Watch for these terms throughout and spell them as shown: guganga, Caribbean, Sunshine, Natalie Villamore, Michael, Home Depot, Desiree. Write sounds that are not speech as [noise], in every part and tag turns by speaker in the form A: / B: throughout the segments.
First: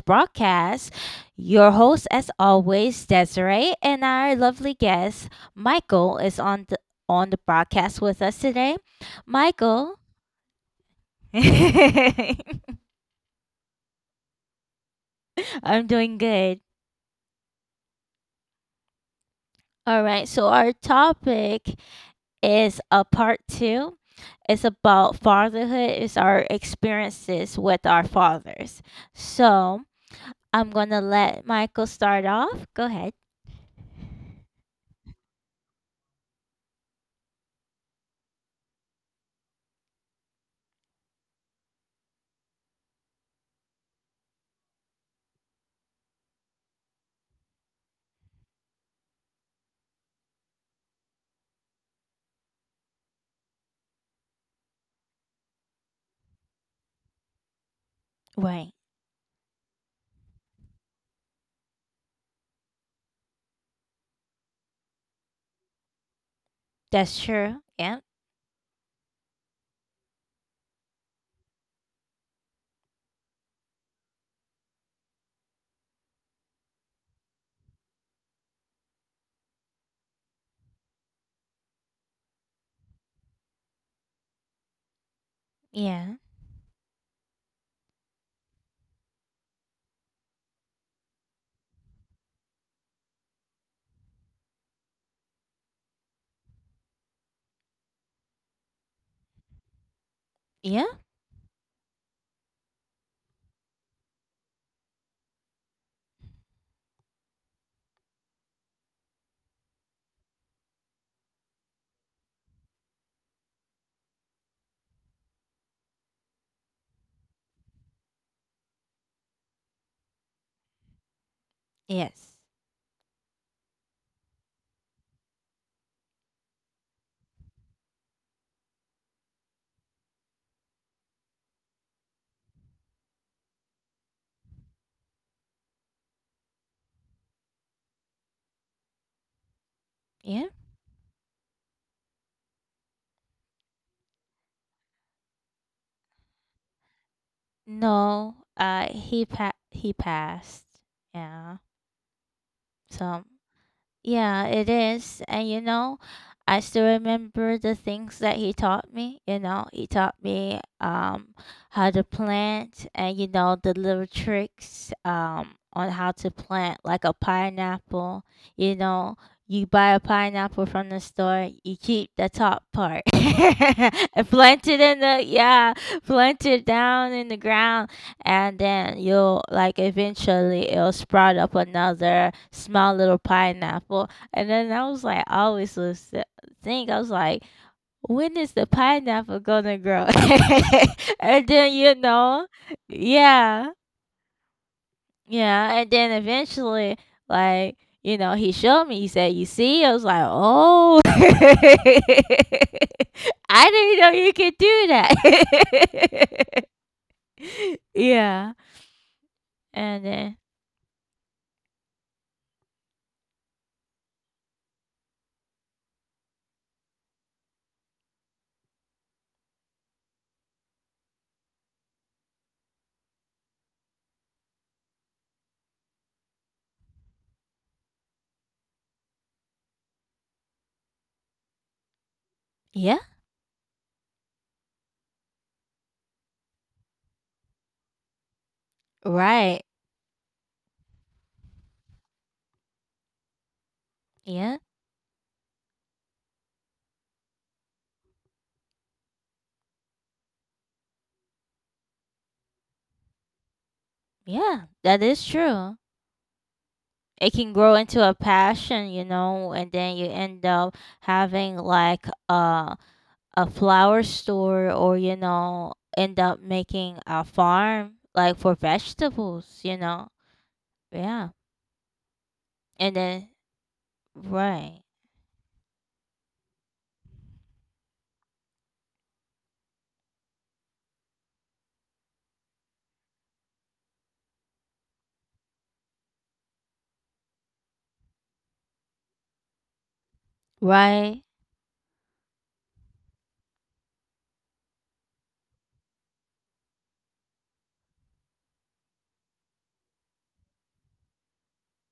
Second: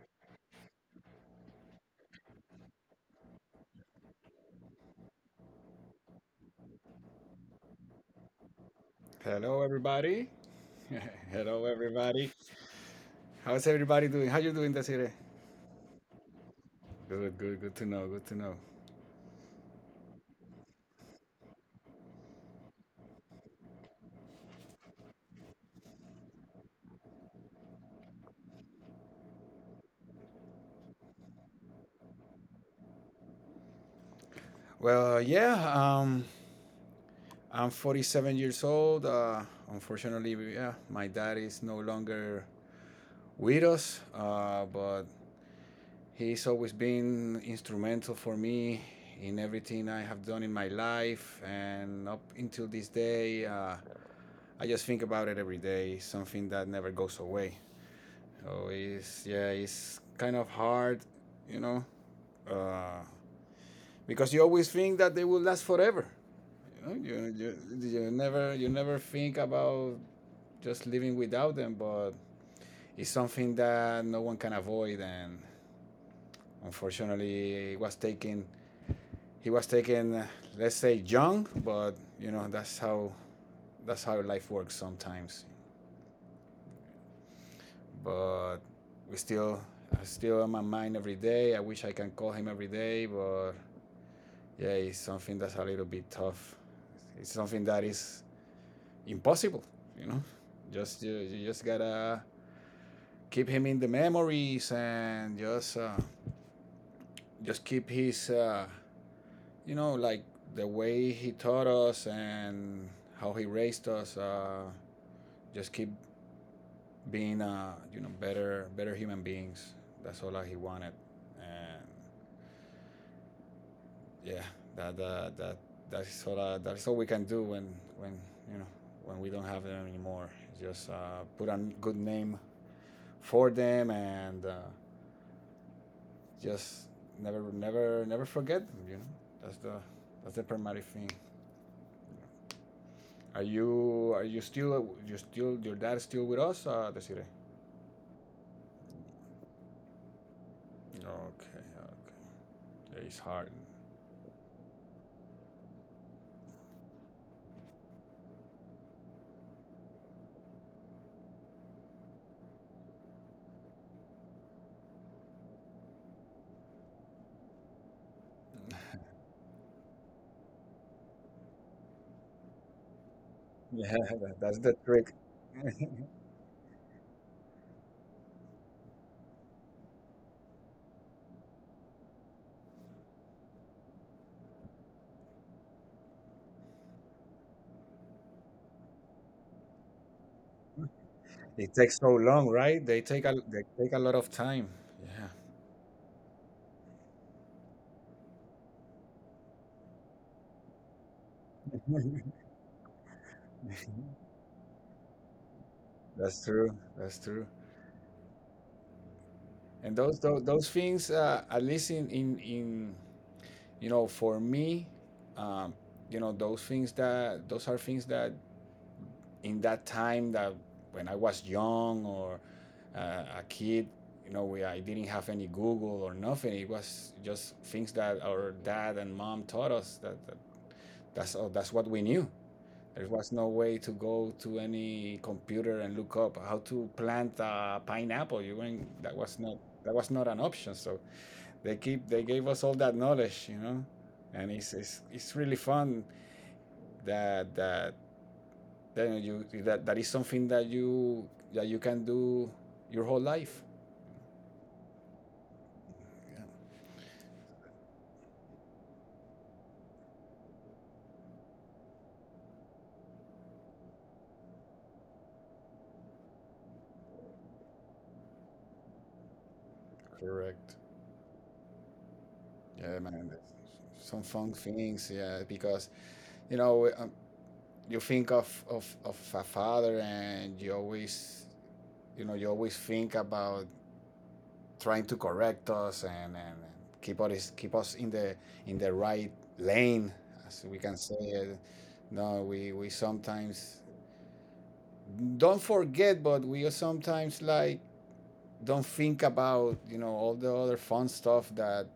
A: broadcast. Your host, as always, Desiree, and our lovely guest, Michael, is on the broadcast with us today.
B: Hello,
A: Michael,
B: everybody. [laughs]
A: [laughs]
B: Hello, everybody.
A: I'm
B: How's everybody doing? How you doing, Desiree?
A: doing good.
B: Good, good, good to know. Good to know.
A: All right. So our topic is a part two. It's about fatherhood. It's our experiences with our fathers. So I'm gonna let Michael start off. Go ahead.
B: Well, I'm 47 years old. Unfortunately, yeah, my dad is no longer with us, but he's always been instrumental for me in everything I have done in my life, and up until this day, I just think about it every day. Something that never goes away. So
A: Right.
B: it's yeah, it's kind of hard, you know, uh, because you always think that they will last forever. You know, you,
A: That's true.
B: you, you
A: Yeah.
B: never you never think about just living without them, but it's something that no one can avoid, and unfortunately, he was taken. He was taken, let's say, young, but you know that's how life works sometimes.
A: Yeah.
B: But we still, I still on my mind every day. I wish I can call him every day, but yeah, it's something that's a little bit tough. It's something that is impossible, you know.
A: Yeah.
B: You just gotta keep him in the memories and just keep his, you know, like the way he taught us and how he raised us. Just keep being, you know, better human beings. That's all that he wanted, and
A: Yes.
B: yeah, that that's all we can do when you know when we don't have them anymore. Just put a good name for them and just never forget them. You know that's the that's the
A: Yeah.
B: primary thing. Are you still, your dad still with us, Desiree?
A: No. He passed.
B: Okay,
A: Yeah.
B: okay. It's
A: So
B: hard.
A: Yeah, it is. And you know, I still remember the things that he taught me. You know, he taught me how to plant and you know the little tricks on how to plant like a pineapple. You
B: [laughs]
A: know, you buy a pineapple from the store, you keep the top part [laughs]
B: Yeah,
A: and
B: that's the
A: plant it in
B: trick.
A: the yeah,
B: [laughs]
A: plant it down in the ground, and then you'll like eventually it'll sprout up another small little pineapple. And then I always was think I was like when is the pineapple gonna grow? [laughs] And
B: It
A: then
B: takes
A: you
B: so long,
A: know
B: right? They take a they
A: yeah
B: take a lot of time.
A: yeah. And then eventually like, you know, he showed me. He said, you see, I was like, oh. [laughs]
B: Yeah.
A: I didn't
B: [laughs]
A: know you could do
B: That's
A: that.
B: true. That's true.
A: [laughs] Yeah.
B: And
A: And then
B: those things, at least in you know, for me, um, you know, those are things that in that time that when I was young or a kid, you know, we I didn't have any Google or nothing. It was just things that our dad and mom taught us that that's all, that's what we knew. There
A: yeah.
B: was no way to go to any computer and look up how to plant a pineapple. You went,
A: Right.
B: that was not an option. So they gave us all that knowledge, you know, and
A: Yeah.
B: it's really fun that then that is something that you can do your whole life.
A: Yeah. That is true. It can grow into a passion, you know, and then you end up having like a flower store, or you know, end up making a farm like for vegetables, you know.
B: Correct.
A: Yeah.
B: Yeah,
A: And
B: man,
A: then
B: some fun
A: right.
B: things. Yeah, because you know you think of a father and you always you know you always think about trying to correct us, and keep us in the right lane, as we can say.
A: Right.
B: It. No, we sometimes don't forget, but we sometimes like don't think about, you know, all the other fun stuff that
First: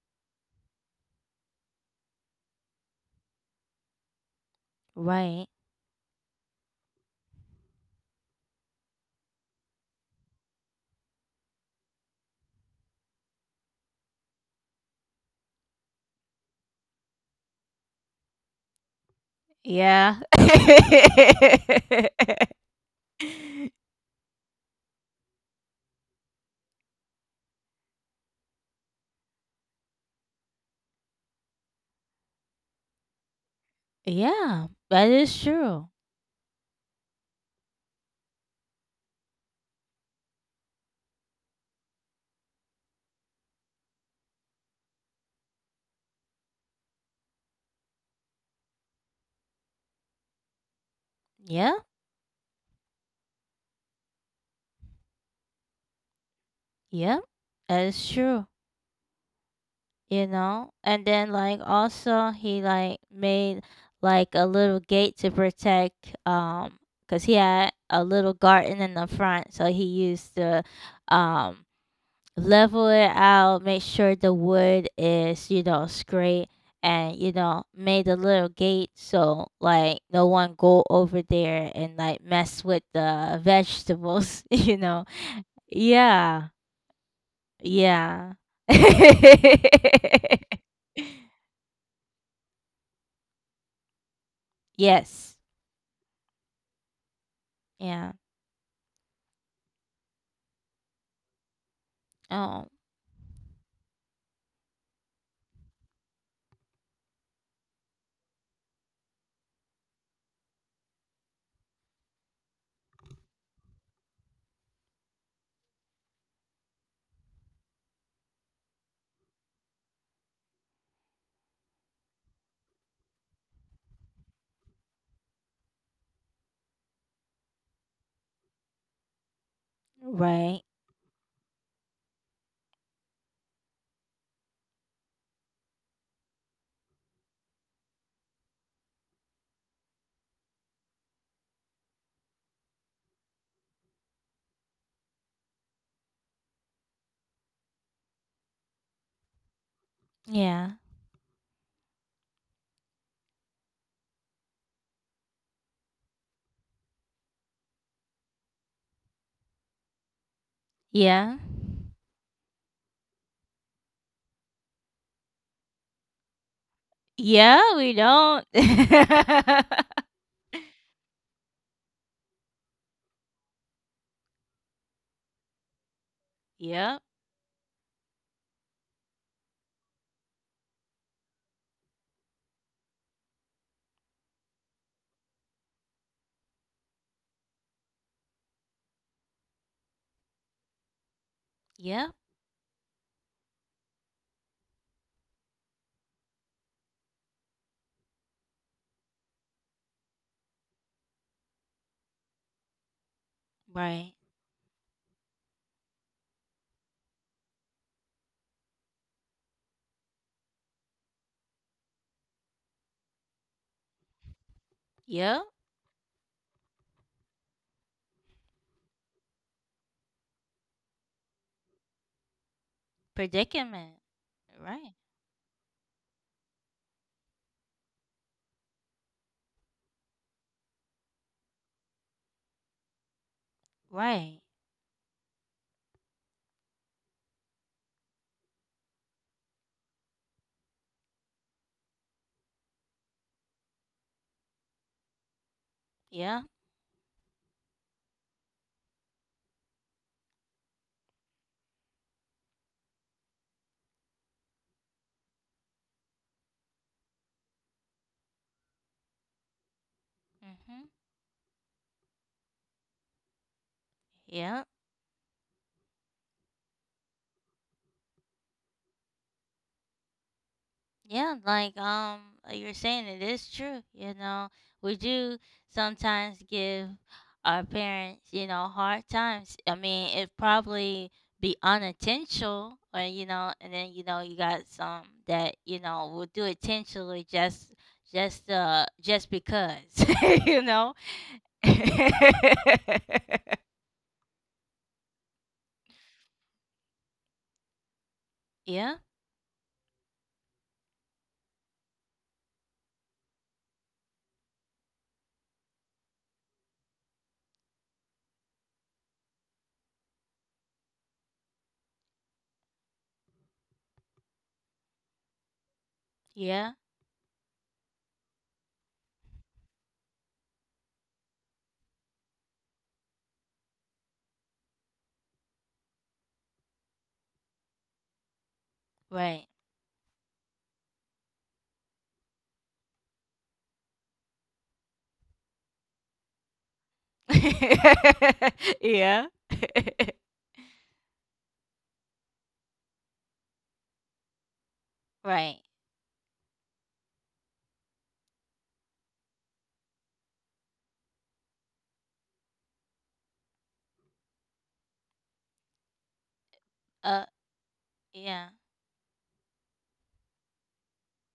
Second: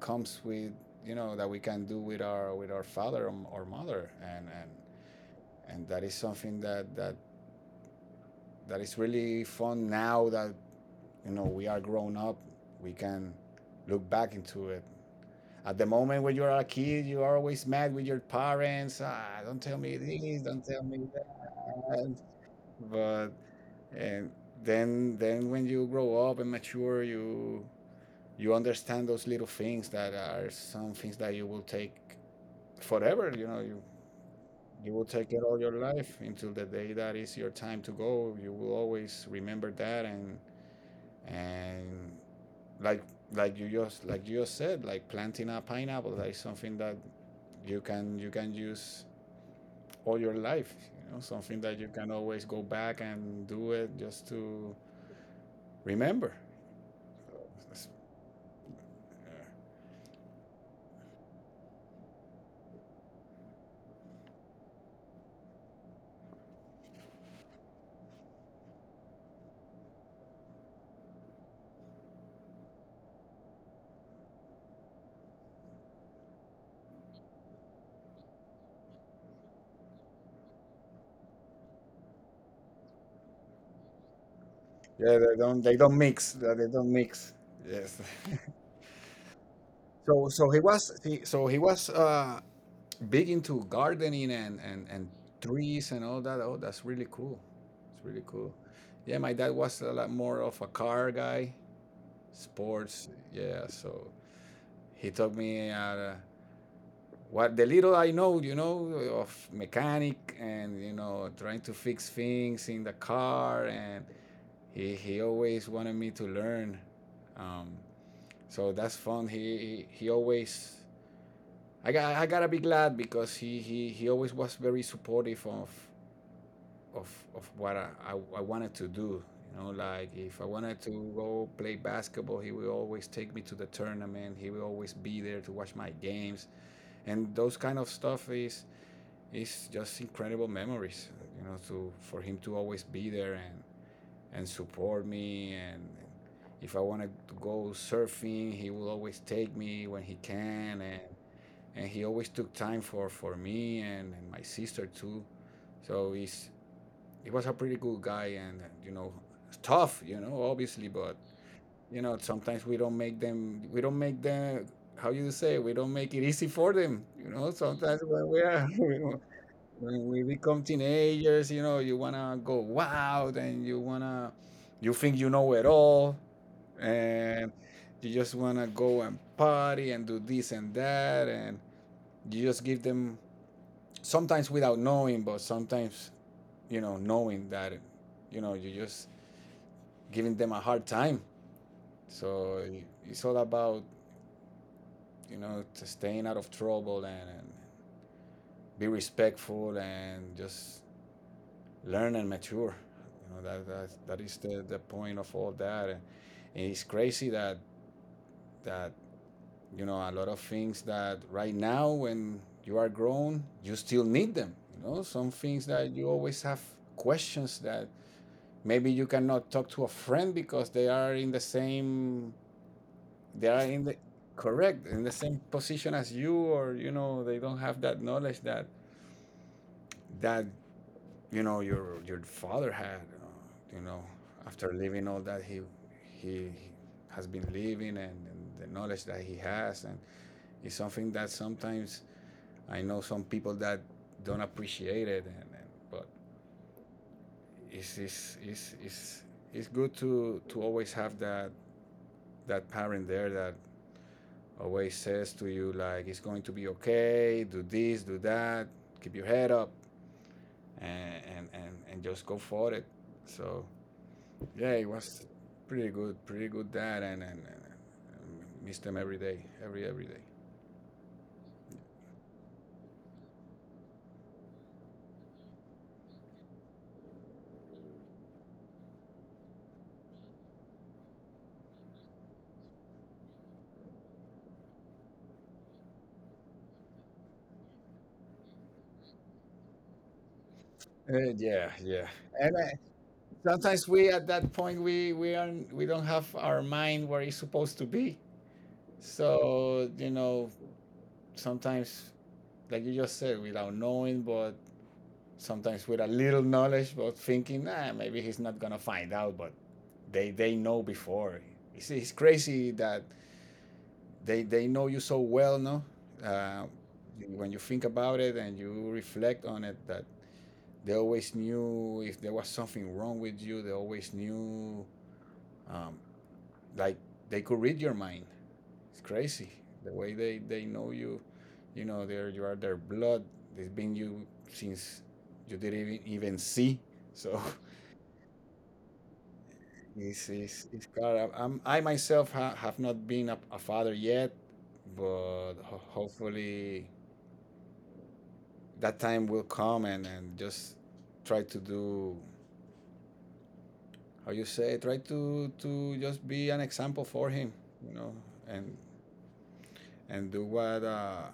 B: comes with, you know, that we can do with our father or mother
A: Right.
B: and that is something that that is really fun now that you know we are grown up, we can look back into it. At the moment when you are a kid, you are always mad with your parents. Ah, don't tell me
A: Yeah.
B: this, don't tell me
A: [laughs]
B: that. But and Then when you grow up and mature, you understand those little things that are some things that you will take forever. You know, you
A: Yeah.
B: you
A: That
B: will
A: is
B: take it all your
A: true.
B: life until the day that is your time to go. You will always remember that and like like you just said, like planting a pineapple. That is something that you can use all your life, you know, something
A: Yeah.
B: that you can always go back and do it just to remember.
A: Yeah. That is true. You know, and then like also he like made like a little gate to protect, because he had a little garden in the front. So he used to um level it out, make sure the wood is, you know, straight, and you know, made a little gate so like no one go over there and like mess with the vegetables. [laughs] You know
B: Yeah, they don't mix,
A: yeah
B: yeah, they don't mix. Yes.
A: yeah. [laughs]
B: [laughs] So he was, big into gardening and and
A: Yes.
B: trees and all that. Oh, that's really cool. It's
A: Yeah.
B: really cool. Yeah, my dad was a lot more of a car guy,
A: Oh,
B: sports, yeah. So he took me out. What the little I know, you know, of mechanic, and you know, trying to fix things in the car, and he always wanted me to learn. Um, so that's fun. He always, I gotta be glad because he always was very supportive of of what I I wanted to do. You know, like if I
A: right.
B: wanted to go play basketball, he would always take me to the tournament. He would always be there to watch my games, and those kind of stuff is it's just incredible memories. You know, to for him to always be there and support me and. If I wanted to go surfing, he would always take me when he
A: Yeah.
B: can, and he always took time for me and my sister too. So he was a pretty good guy, and you know, tough, you know, obviously, but
A: Yeah.
B: you know, sometimes we don't make them, how you say, we don't make it easy for them, you know.
A: Yeah, we
B: Sometimes when we
A: don't.
B: are, [laughs]
A: [laughs]
B: when we become teenagers, you know, you wanna go out and you wanna, you think you know it all,
A: Yep.
B: and you just wanna go and party and do this and that, and you just give them sometimes without knowing, but sometimes you know knowing that, you know, you just giving them a hard time.
A: Yep.
B: So it's all about, you know, to staying out of trouble, and be respectful and just learn and mature. You know
A: Right.
B: that is the point of all that. And it's crazy that you know a lot of things that right now when you are grown, you still need them. You know, some
A: Yep.
B: things that you always have questions that maybe you cannot talk to a friend because they are in the
A: Predicament.
B: correct
A: Right.
B: in the same position as you, or you know they don't have that knowledge that you know your father had, you know,
A: Right.
B: after leaving all that he has been living, and the knowledge that he has, and it's something that sometimes I know some people that don't appreciate it, and but
A: Yeah.
B: it's it's good to always have that that parent there that always says to you like it's going to be okay, do this, do that, keep your head up,
A: Mhm.
B: and and just go for it. So
A: Yeah.
B: yeah, it was pretty good, pretty good that, and miss them every day, every day.
A: Yeah, like you're saying, it is true, you know. We do sometimes give our parents, you know, hard times. I mean, it probably be unintentional, or you know, and then you know you got some that, you know, will do it intentionally just just because, [laughs] you know. [laughs]
B: Yeah. And sometimes we at that point we don't have our mind where it's supposed to be.
A: Yeah,
B: So you know sometimes like you just said, without knowing, but sometimes with a little knowledge, but thinking, ah, maybe he's not gonna find out, but they know before. It's crazy that they know you so well, no? Uh,
A: yeah,
B: when you think about it and you reflect on it, that they always knew if there was something wrong with you. They always knew, um, like they could read your mind. It's
A: right.
B: crazy the way they know you. You know, they're you are their blood. They've been you since you didn't even, even see. So
A: [laughs] Yeah.
B: [laughs] it's God. I myself have not been a father yet,
A: [laughs] Right.
B: but hopefully that time will come, and just try to do, how you say, try to just be an example
A: Uh
B: for him, you know,
A: yeah,
B: and and do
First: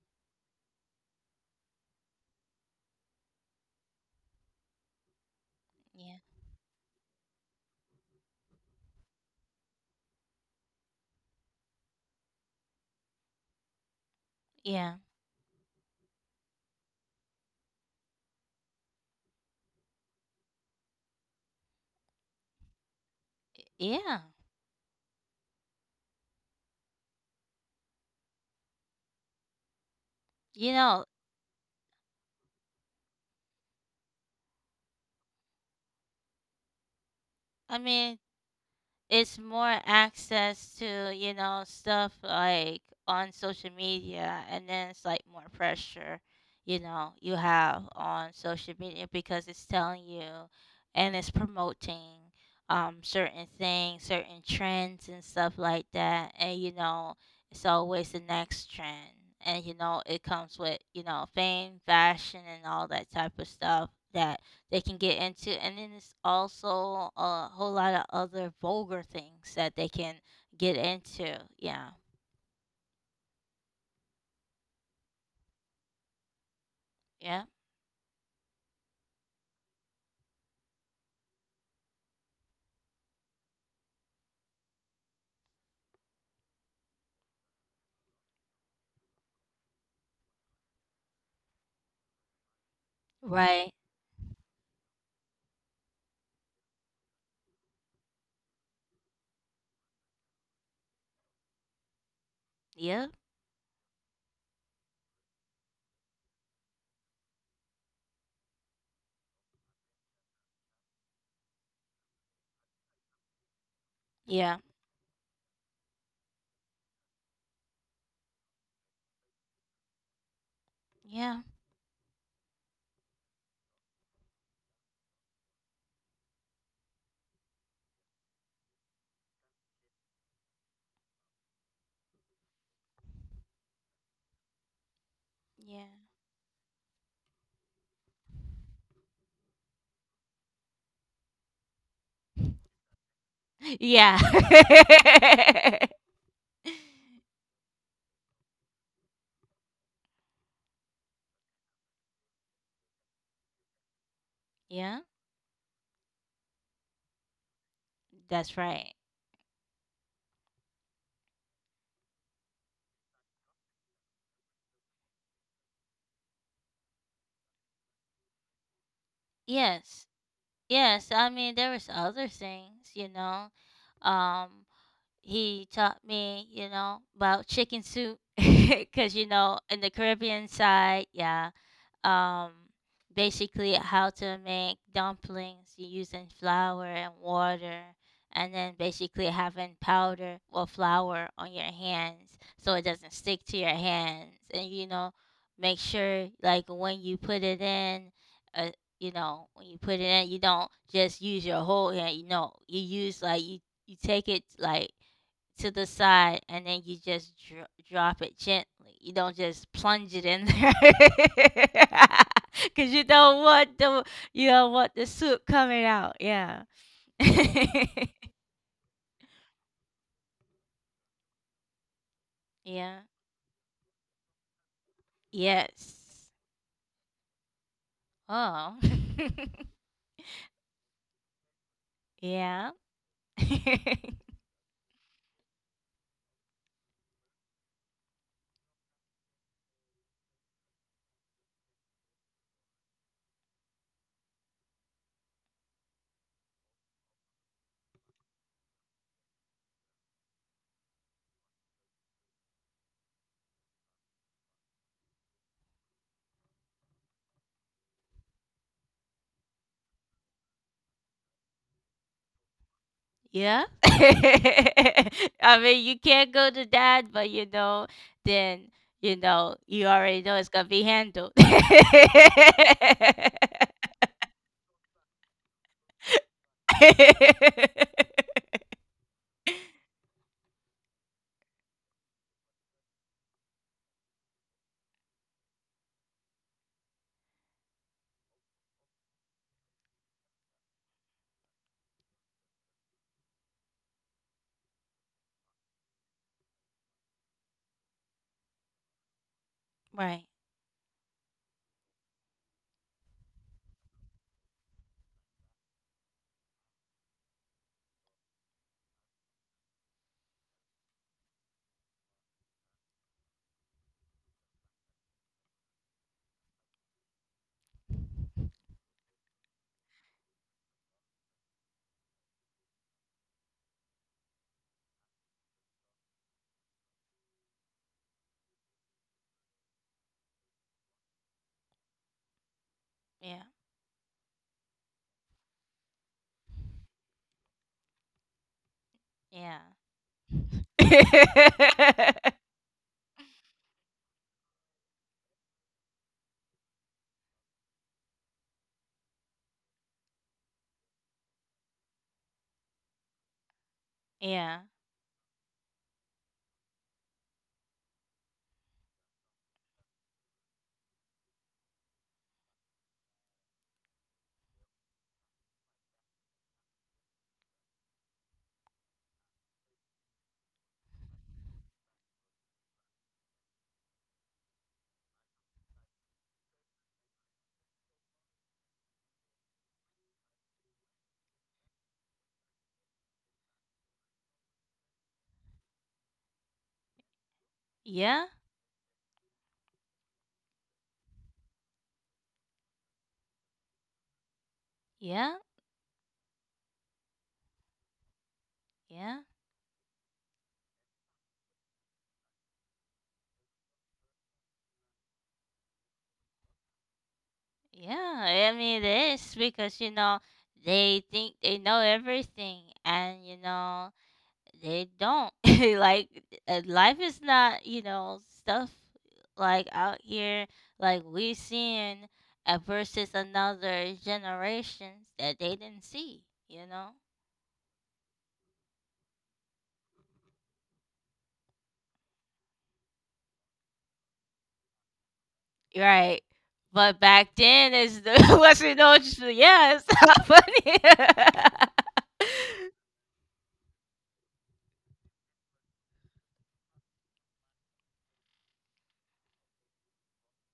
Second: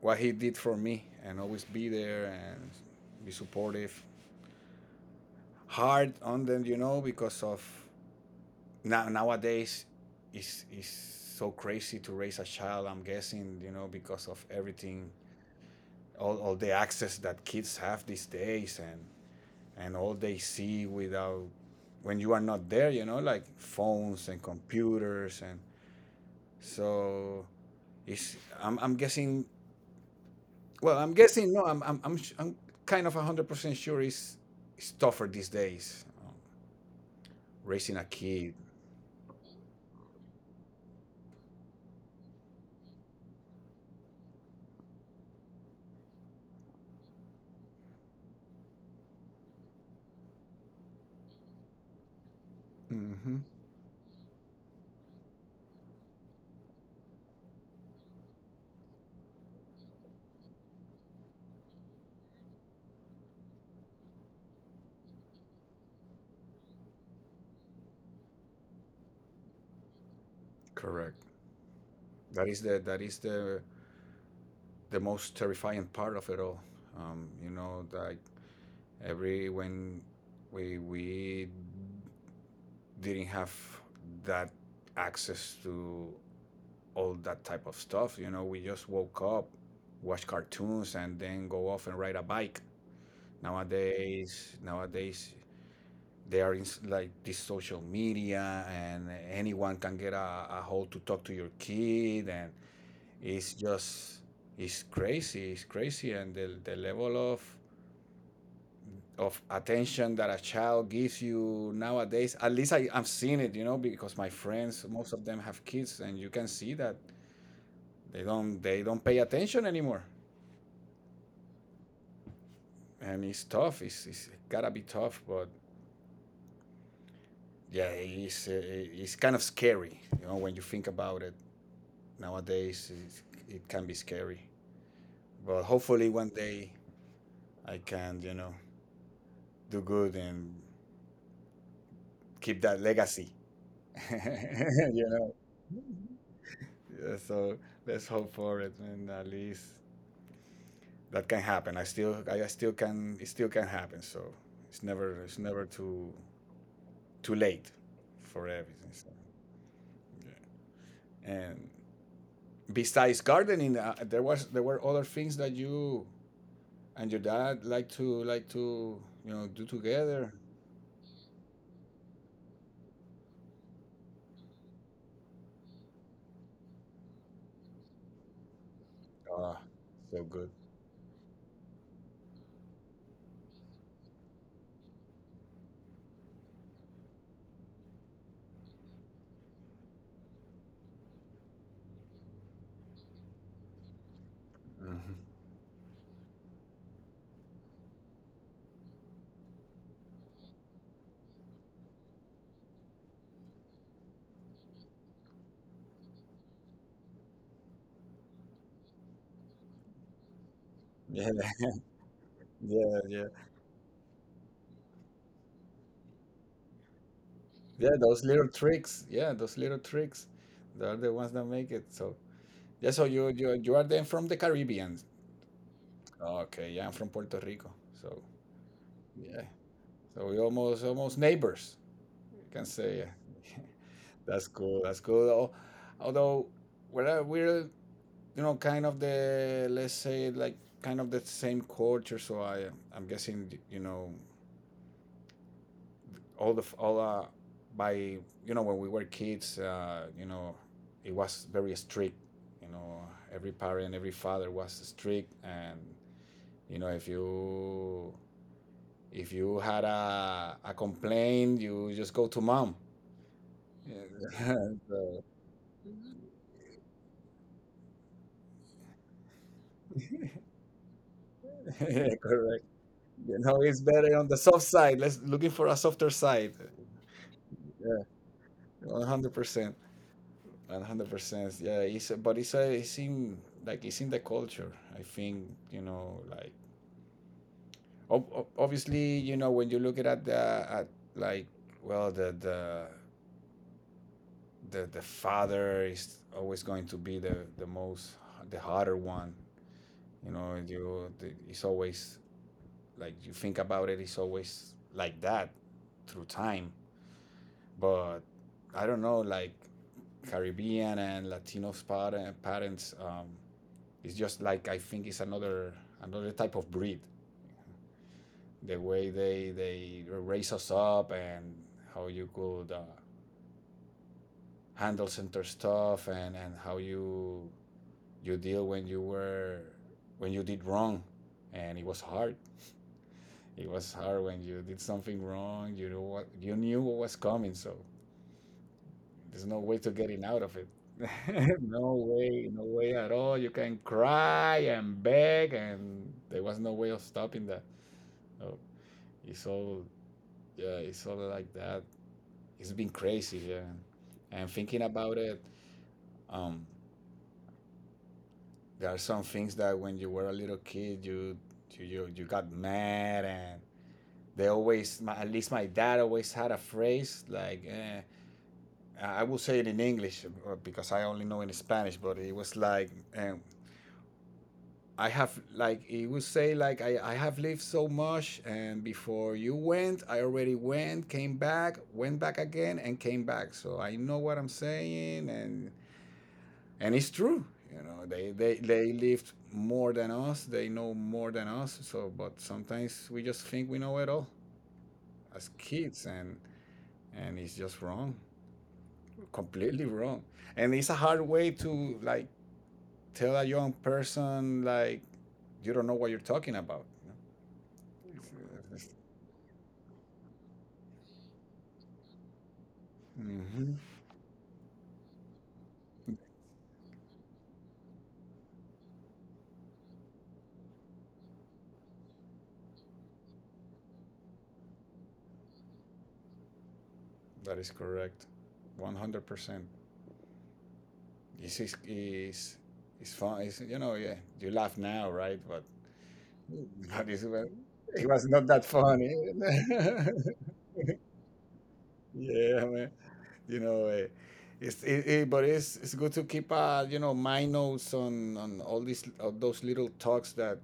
B: what he did for me, and always be there and be supportive, hard
A: yeah.
B: on them, you know, because of nowadays is so crazy to raise a child, I'm guessing, you know, because of
A: Yeah.
B: everything, all the access that kids have these days, and all they see without, when you are not there, you know, like
A: Yeah.
B: phones and computers and so it's, I'm guessing,
A: You
B: well
A: know,
B: I'm guessing no I'm I'm, sh- I'm kind of 100% sure it's tougher these days,
A: I
B: raising a
A: mean,
B: kid.
A: it's more access to, you know, stuff like on social media, and then it's like more pressure, you know, you have on social media because it's telling you, and it's promoting
B: Hmm.
A: certain things, certain trends and stuff like that. And you know, it's always the next trend. And you know, it comes with, you know, fame, fashion, and all that type of stuff that they can get into. And then it's also a whole lot of other vulgar things that they can get
B: Correct.
A: into. Yeah.
B: That is the most terrifying part of it all.
A: Yeah,
B: You know, like every when we didn't have that access to all that type of stuff. You know, we just woke up, watch cartoons, and then go off and ride a bike.
A: right.
B: Nowadays they are in like this social media, and anyone can get a hold to talk to your kid, and
A: Yeah.
B: it's just it's crazy. It's crazy, and the level of attention that a child gives you nowadays. At least I've seen it, because my
A: Yeah.
B: friends, most of them have kids, and you can see that they don't pay attention anymore,
A: Yeah.
B: and it's tough. It's gotta be tough, but yeah, it's kind of scary. You know, when you think about it nowadays, it can be scary. But
A: Yeah.
B: hopefully, one day I can, do good and keep that legacy.
A: [laughs]
B: [laughs]
A: Yeah.
B: you know,
A: [laughs]
B: yeah, so let's hope for it, and at least that can happen. I still can, it still can happen. So it's
A: Yeah.
B: never, it's never too late for
A: That's
B: everything.
A: right.
B: So, yeah. And besides gardening, there were other things that you and your dad like to do
A: Yes.
B: together.
A: Yes, I mean there was other things, you know. um he taught me, you know, about chicken soup [laughs] because you
B: Ah,
A: know, in the
B: so good.
A: Caribbean side, yeah. um Basically how to make dumplings using flour and water, and then basically having powder or flour on your hands so it doesn't stick to your hands. And you
B: Mhm.
A: know, make sure like when you put it in, uh, you know, when you put it in, you don't just use your whole hand. You know, you use like you take it like to the side, and then you just drop it gently. You don't just plunge it in there,
B: Yeah, [laughs]
A: [laughs] cause
B: yeah,
A: you
B: yeah,
A: don't want the you don't want the soup coming out. Yeah. [laughs]
B: yeah. Those little tricks, yeah, those little tricks, they're the ones that make it. So yeah, so
A: Yeah.
B: you are then from the Caribbean.
A: Yes.
B: Okay, yeah, I'm from Puerto Rico. So
A: Oh. [laughs]
B: yeah, so we almost neighbors. You can
A: Yeah.
B: say
A: [laughs]
B: [laughs] that's cool. That's cool. Although we're kind of the, let's say, like, kind of the same culture. So I'm guessing, all the f- all by you know when we were kids, it was very strict. You know, every parent, every father was strict, and if you had a complaint, you just go to mom.
A: Yeah. [laughs]
B: Yeah, [laughs] so-
A: I mean, you can't go to dad, but you know, then, you know, you already know it's
B: [laughs]
A: gonna be handled. [laughs]
B: yeah, correct. You know, it's better on the soft side. Let's looking for a softer side.
A: [laughs]
B: 100%, 100%. Yeah, but it's a, it's in like it's in the culture. I think, like, obviously when you look at like, well, the father is always going to be the harder one.
A: Right.
B: You know, and it's always, like, you think about it, it's always like that through time. But I don't know, like, Caribbean and Latino parents, it's just like, I think it's another type of breed. The way they raise us up, and how you could, handle center stuff, and how you deal when you were when you did wrong, and it was hard.
A: Yeah.
B: It was hard when you did something wrong. You knew what was coming, so there's no
A: Yeah.
B: way to getting out of it. [laughs] No
A: [laughs]
B: way, no way at all. You can cry and beg, and there was no way of stopping that. So It's all yeah, it's all like that. It's been crazy, yeah. And
A: Yeah.
B: thinking about it, um, there are some things that when you were a little kid, you got mad. And at least my dad always had a phrase like, I will say it in English, because I only know in Spanish, but it was like, I have like he would say, like, I have lived so much, and before you went, I already went, came back, went back again, and came back, so I know what I'm saying. And it's true, they
A: Yeah.
B: they, they lived more than us, they know more than us. So but sometimes we just think we know it all
A: Yeah.
B: as kids, and it's just wrong,
A: Yeah.
B: completely wrong. And it's a hard way to, like, tell a young person, like, you don't know what you're talking about.
A: Yeah. I mean, it is because, you know, they think they know everything, and you
B: Hmm.
A: know, they don't. [laughs] Like, life is not, you know, stuff like out here, like we seeing, versus another generations that they didn't see, you know?
B: That is correct. 100%. This is fun. It's, yeah, you laugh now, right? But,
A: Right.
B: [laughs] but
A: But back
B: well,
A: then
B: it
A: is
B: was not
A: the [laughs]
B: that
A: Western
B: funny.
A: Ocean yeah,
B: [laughs]
A: it's not [laughs] funny. [laughs]
B: Yeah, man. You know, it's, it, but it's good to keep, my notes on all all those little talks that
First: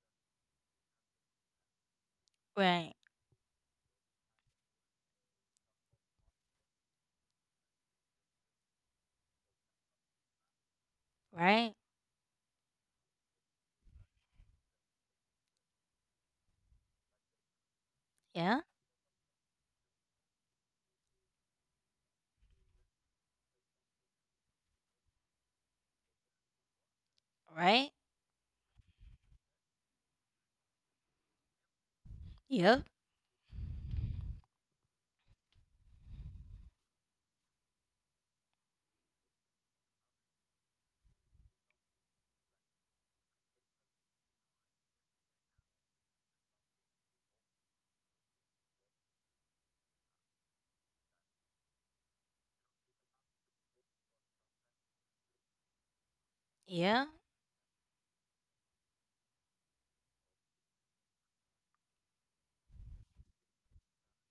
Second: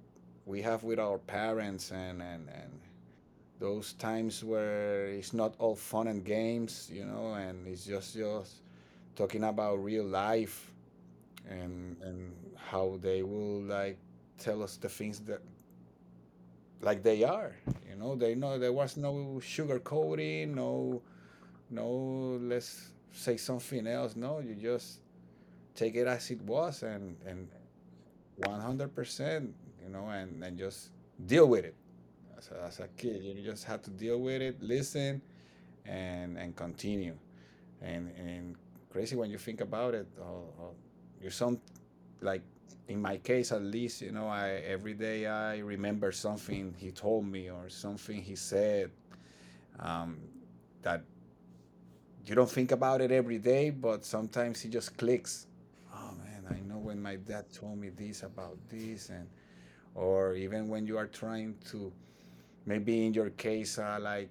B: we have with our parents, and
A: Right.
B: those times where it's not all fun and games. You know, and it's just talking about real life.
A: Right.
B: And how they will, like, tell us the things that, like they are they know.
A: Yeah.
B: There was no sugar coating, no, no, let's say something else, no, you just take it as it was, and
A: Right.
B: 100%, and just deal with it. as a, as
A: Yep.
B: a kid, you just have to deal with it, listen, and continue. And crazy when you think about it. Or you some like, in my case at least, I every day I remember something he told me, or something he said, um, that you don't think about it every day, but sometimes it just clicks. Oh man, I know when
A: Yeah.
B: my dad told me this about this. And or even when you are trying to, maybe in your case, like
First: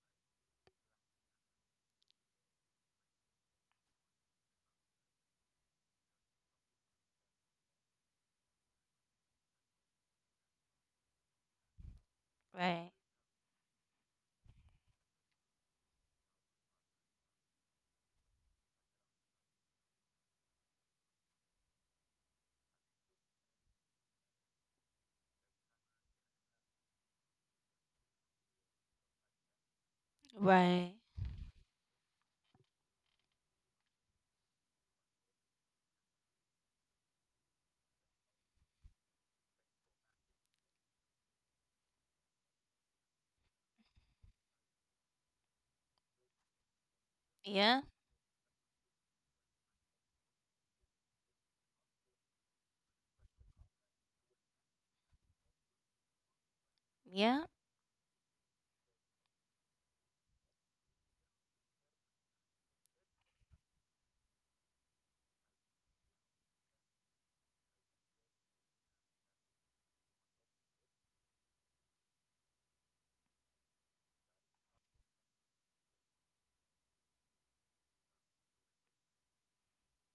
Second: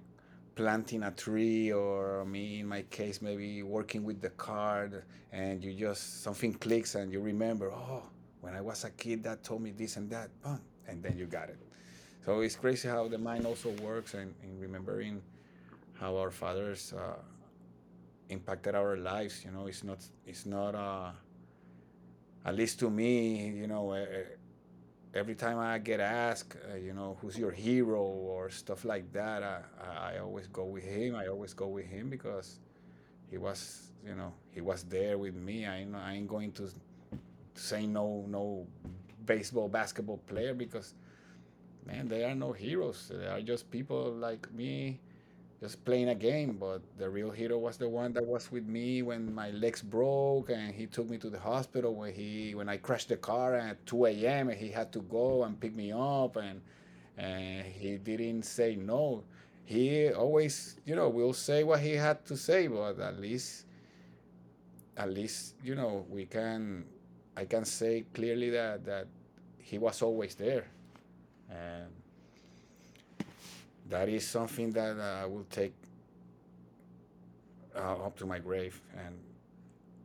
B: planting a tree, or me in my case, maybe working with the card, and you just, something clicks, and you remember, oh, when I was a kid, that told me this and that, boom, and then you got it. So it's crazy
A: Right.
B: how the mind also works, and in remembering how our fathers, impacted our lives, it's not, at least to me, every time I get asked, who's your hero or stuff like that, I always go with
A: Right.
B: him. I always go with him, because he was there with me. I ain't going to say no, no baseball, basketball player, because, man, they are no heroes. They are just people like me, just playing a game. But the real hero
A: Yeah.
B: was the one that was with me when my legs broke, and he took me to the hospital, when he when I crashed the car at 2 a.m., and he had to go and pick me up,
A: Yeah.
B: and he didn't say no. He always, will say what he had to say, but at least, you know we can I can say clearly that he was always there, and that is something that, I will take, up to my grave. And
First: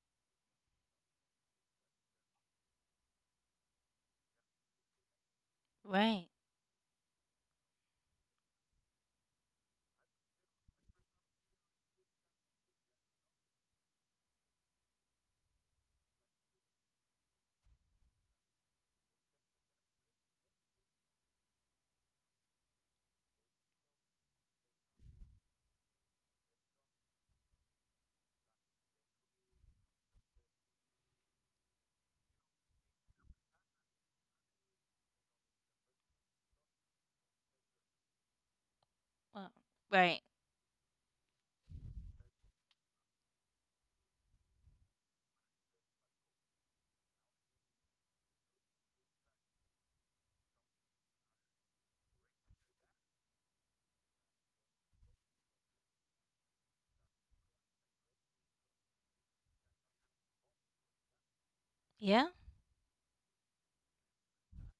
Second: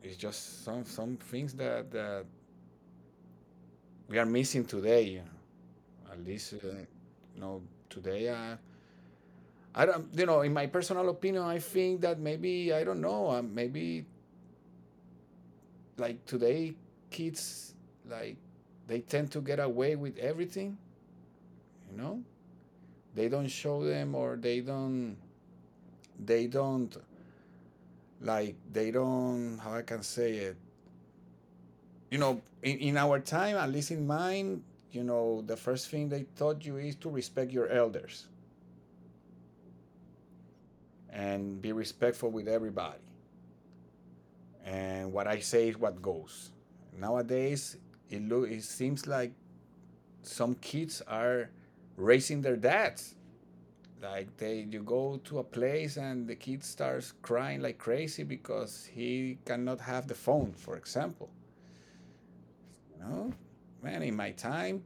B: it's just some things that we are missing today. At
A: Right.
B: least, you know, today. I don't, in my personal opinion, I think that maybe I don't know. Maybe, like, today, kids, like, they tend to get away with everything. You know, they don't show them or they don't, like, they don't, how I can say it. You know, in our time, at least in mine, the first thing they taught you is to respect your elders,
A: Well, right.
B: and be respectful with everybody. And what I say is what goes. Nowadays, it seems like some kids are raising their dads. Like, you go to a place and the kid starts crying like crazy because he cannot have the phone, for example.
A: Yeah.
B: You know, man, in my time,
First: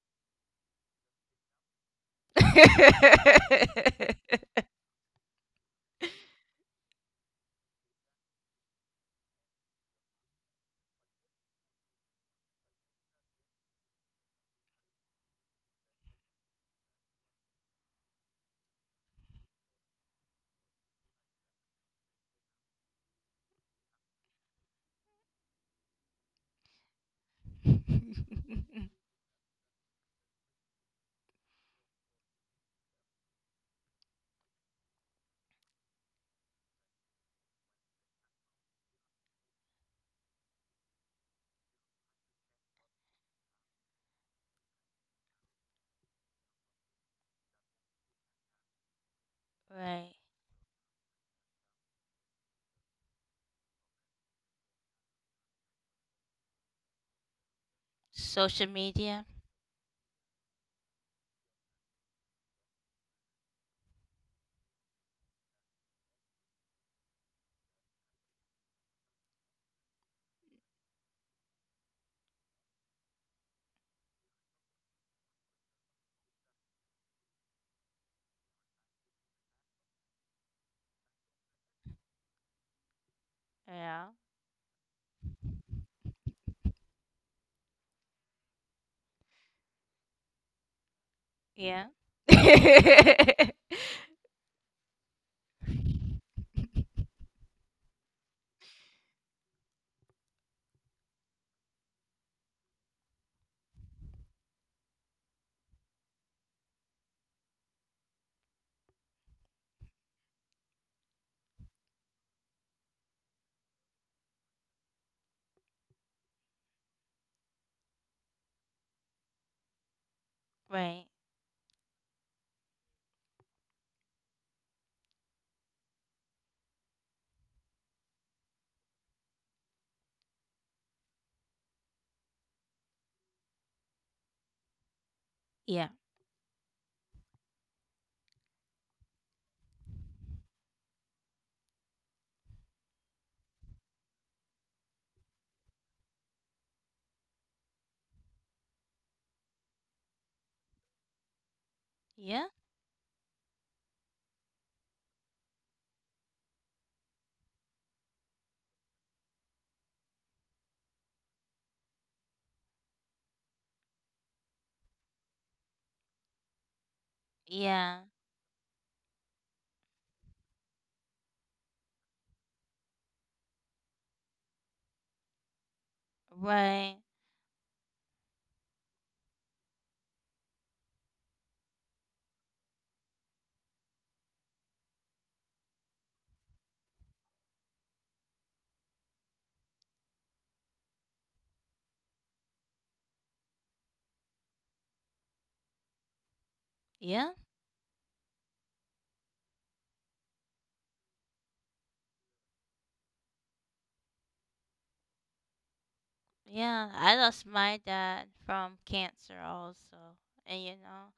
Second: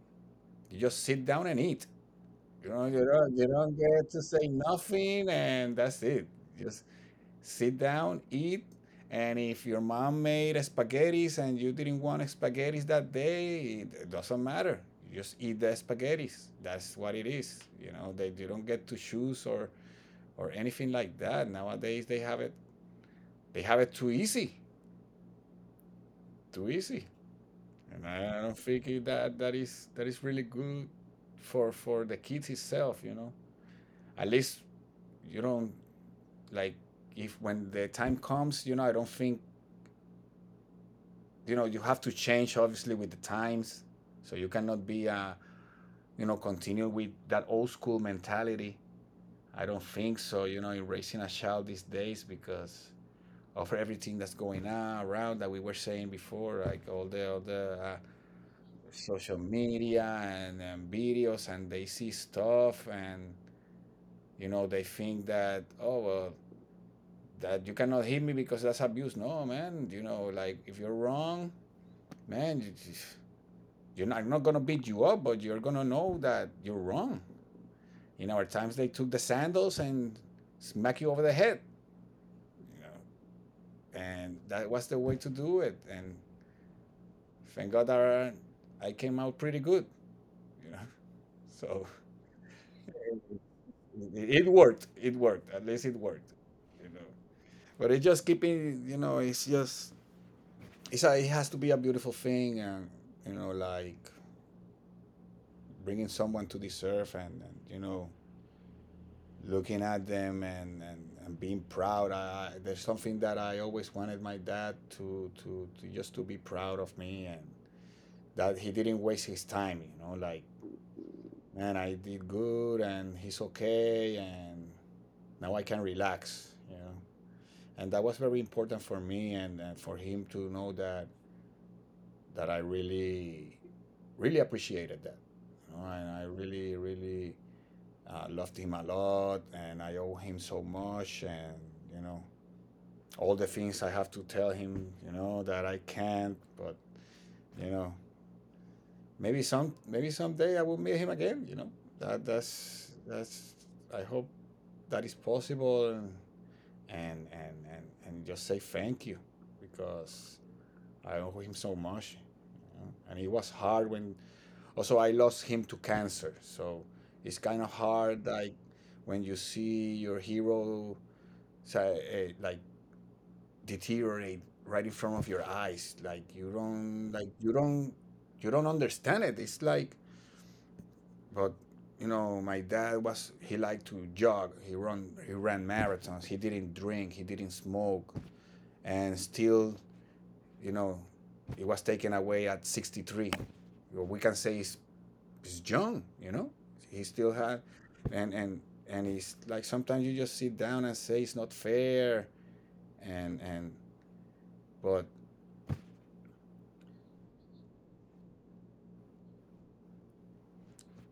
B: you just sit down and eat.
A: [laughs]
B: You know, you don't get to say nothing, and that's it. Just sit down, eat, and if your mom made spaghetti and you didn't want spaghetti that day, it doesn't matter. You just eat the spaghetti. That's what it is. You know, they you don't get to choose or anything like that. Nowadays they have it too easy. Too easy. And I don't think that that is really good for the kids itself. At least you don't, like, if when the time comes, I don't think, you have to change, obviously, with the times. So you cannot be, continue with that old school mentality. I don't
A: Right.
B: think so, in raising a child these days, because of everything that's going on around that we were saying before, like, all the,
A: Social media.
B: social media, and videos, and they see stuff, and they think that, oh well, that you cannot hit me because that's abuse. No, man, like, if you're wrong, man, you're not, I'm not going to beat you up, but you're going to know that you're wrong. In our times, they took the sandals and smack you over the head. You know?
A: Yeah.
B: And that was the way to do it. And thank God that I came out pretty good. You know? [laughs]
A: Yeah.
B: So
A: [laughs]
B: it worked. It worked. At least it worked. You know? But it just keeping, it has to be a beautiful thing. And, like, bringing someone to this earth, and, looking at them, and, and being proud. I, there's something that I always wanted my dad to just to be proud of me and that he didn't waste his time, like,
A: Right.
B: man, I did good and he's okay and now I can relax, you know. And that was very important for me and for him to know that, that I really, really appreciated that. You know,
A: Yeah.
B: and I really, really loved him a lot and I owe him so much and, you know, all the things I have to tell him, that I can't. But you know, maybe some maybe someday I will meet him again. You know, that
A: Yeah.
B: that's that's. I hope that is possible, and and just say thank you because I owe him so much. You know? And it was hard when also I lost him to cancer, so it's kind of
A: Yeah,
B: hard like when you see your hero say, like deteriorate right in front of your eyes like
A: right.
B: you don't understand it. It's like, but you know, my dad was, he liked to jog, he run he ran marathons, he didn't drink, he didn't smoke, and still, you know, it was taken away at 63. Well, we can say he's young, you know, he
A: Yeah,
B: still had, and and and he's like, sometimes you just sit down and say it's not fair. And but
A: yeah. I lost my dad from cancer also, and you know,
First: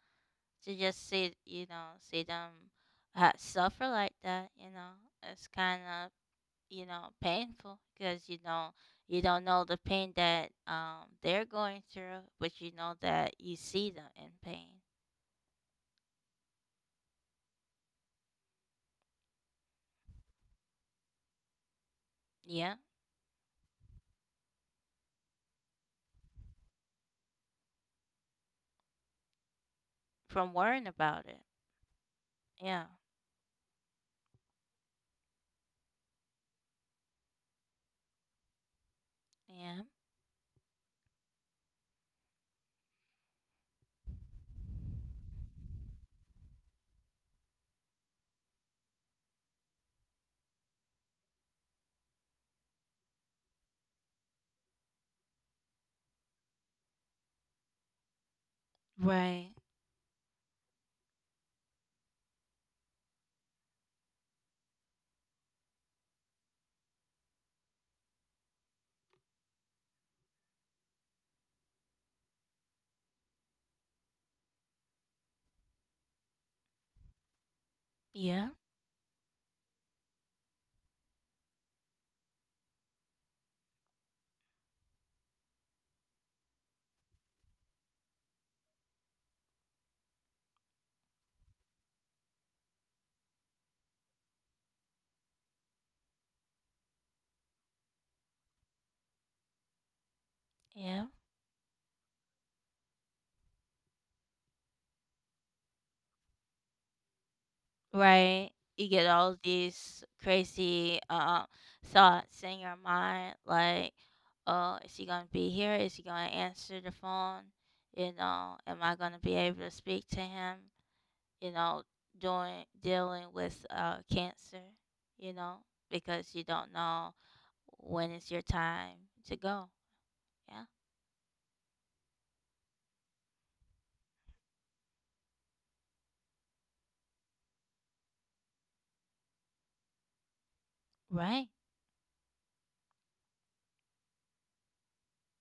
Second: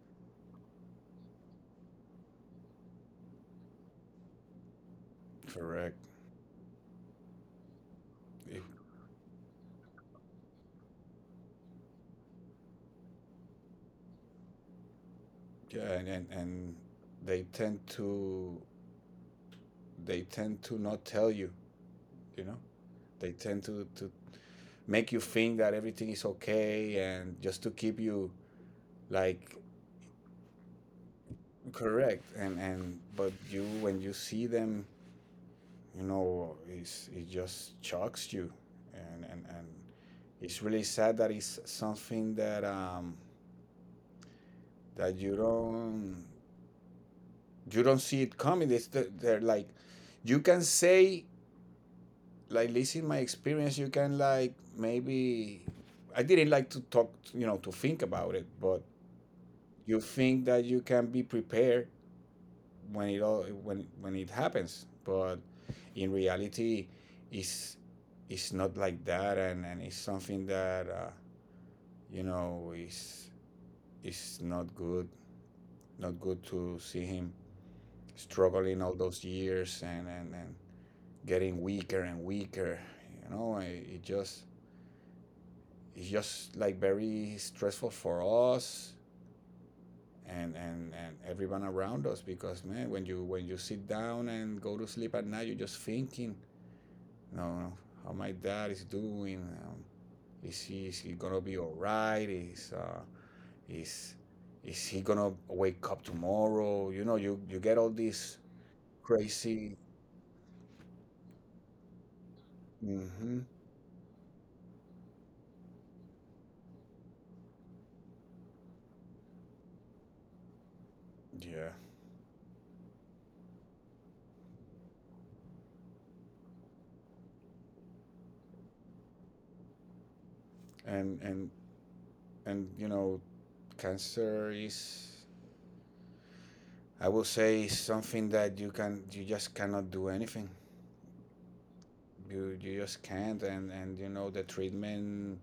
A: to just see, you know, see them suffer like that, you know, it's kind
B: Correct.
A: of, you know, painful because you
B: If
A: know you don't know the pain that they're going through, but you know that you see them in pain.
B: yeah, and they tend to, not tell you, you know.
A: Yeah,
B: They tend to make you think that everything is okay and just to keep you like.
A: from worrying about it.
B: Correct.
A: Yeah,
B: And but You, when you see them, you know, it's, it just shocks you. And
A: yeah.
B: It's really sad that it's something that that you don't, you don't see it coming. It's they're like, you can say, like, least my experience, you can, like, maybe I didn't like to talk, you know, to think about it. But
A: Right.
B: you think that you can be prepared when it all when it happens, but in reality it's it's not like that, and it's something that you know, is not good, not good to see him
A: Yeah,
B: struggling all those years, and getting weaker and weaker. You know, it just, it's just like very stressful for us, and everyone around us, because man, when you, when you sit down and go to sleep at night, you're just thinking, you know, how my dad is doing, is
A: yeah.
B: he gonna be all right, is is is he gonna wake up tomorrow. You know, you get all these
A: Right? You get all
B: crazy.
A: these crazy thoughts in your mind,
B: Hmm.
A: like, oh, is he gonna be here? Is he gonna answer the phone? You know, am I gonna be able to speak to him? You
B: Yeah.
A: know, doing dealing with, cancer. You know, because you don't know when is your time to go. Yeah.
B: and and and You know, cancer is, I would say, something that you, can you just cannot do anything.
A: Right.
B: You just can't. And, you know, the treatment,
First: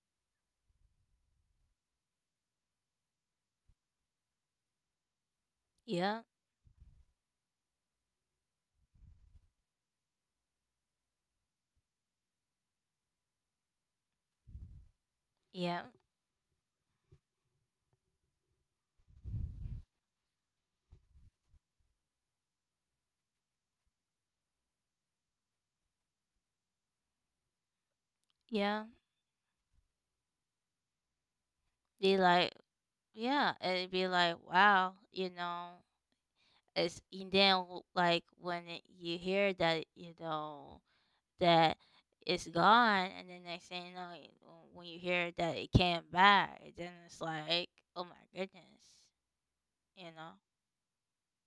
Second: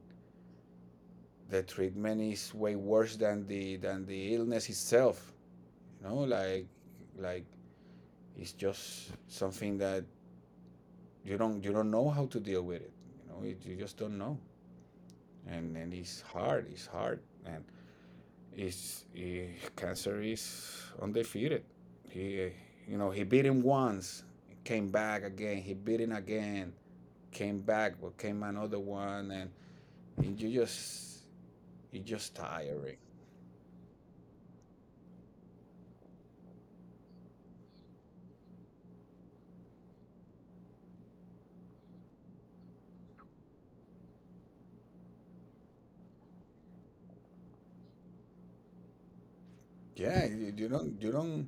B: the treatment is way worse than the illness itself. You know,
A: Yeah.
B: like it's just something that you don't, you don't know how to deal with it. You know, it, you just don't know, and
A: Yeah.
B: and it's hard. It's hard, and it's cancer is undefeated. He, you know, he beat him once, came back again. He beat him again, came back, but came another
A: Yeah.
B: one, and you just, you
A: Be
B: just
A: like,
B: tiring.
A: yeah. It'd be like, wow. You know. It's and then like when it, you hear that, you know, that it's gone, and then next thing you know when you hear that it came back, then it's like, oh my goodness, you
B: Yeah,
A: know.
B: you don't,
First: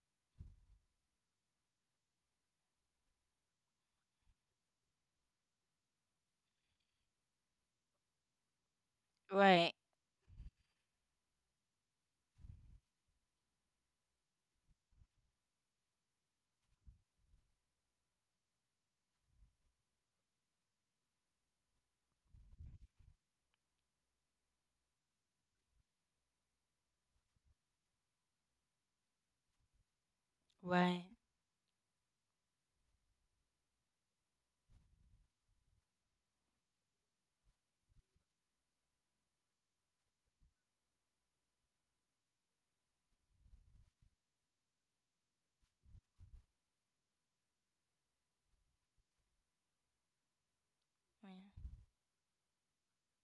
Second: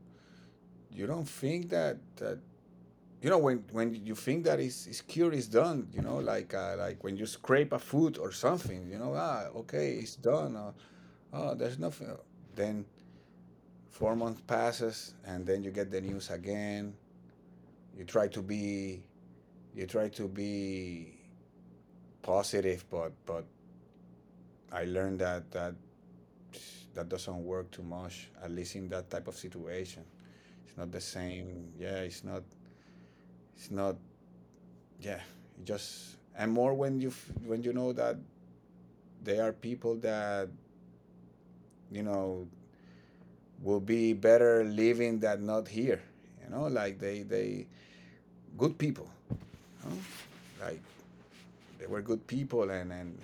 B: you don't think that that, you know, when you think that it's cure is done. You know, like when you scrape a foot or something. You know, ah,
A: Right.
B: okay, it's done. Or, oh, there's nothing. Then 4 months passes, and then you get the news again. You try to be, you try to be positive, but I learned that that, that doesn't work too much, at least in that type of situation. It's not the
A: Right.
B: same. Yeah, it's not, it's not. Yeah. It just, and more when you f- when you know that there are people that, you know, will be better living than not here, you know, like they good people, you know? Like they were good people, and and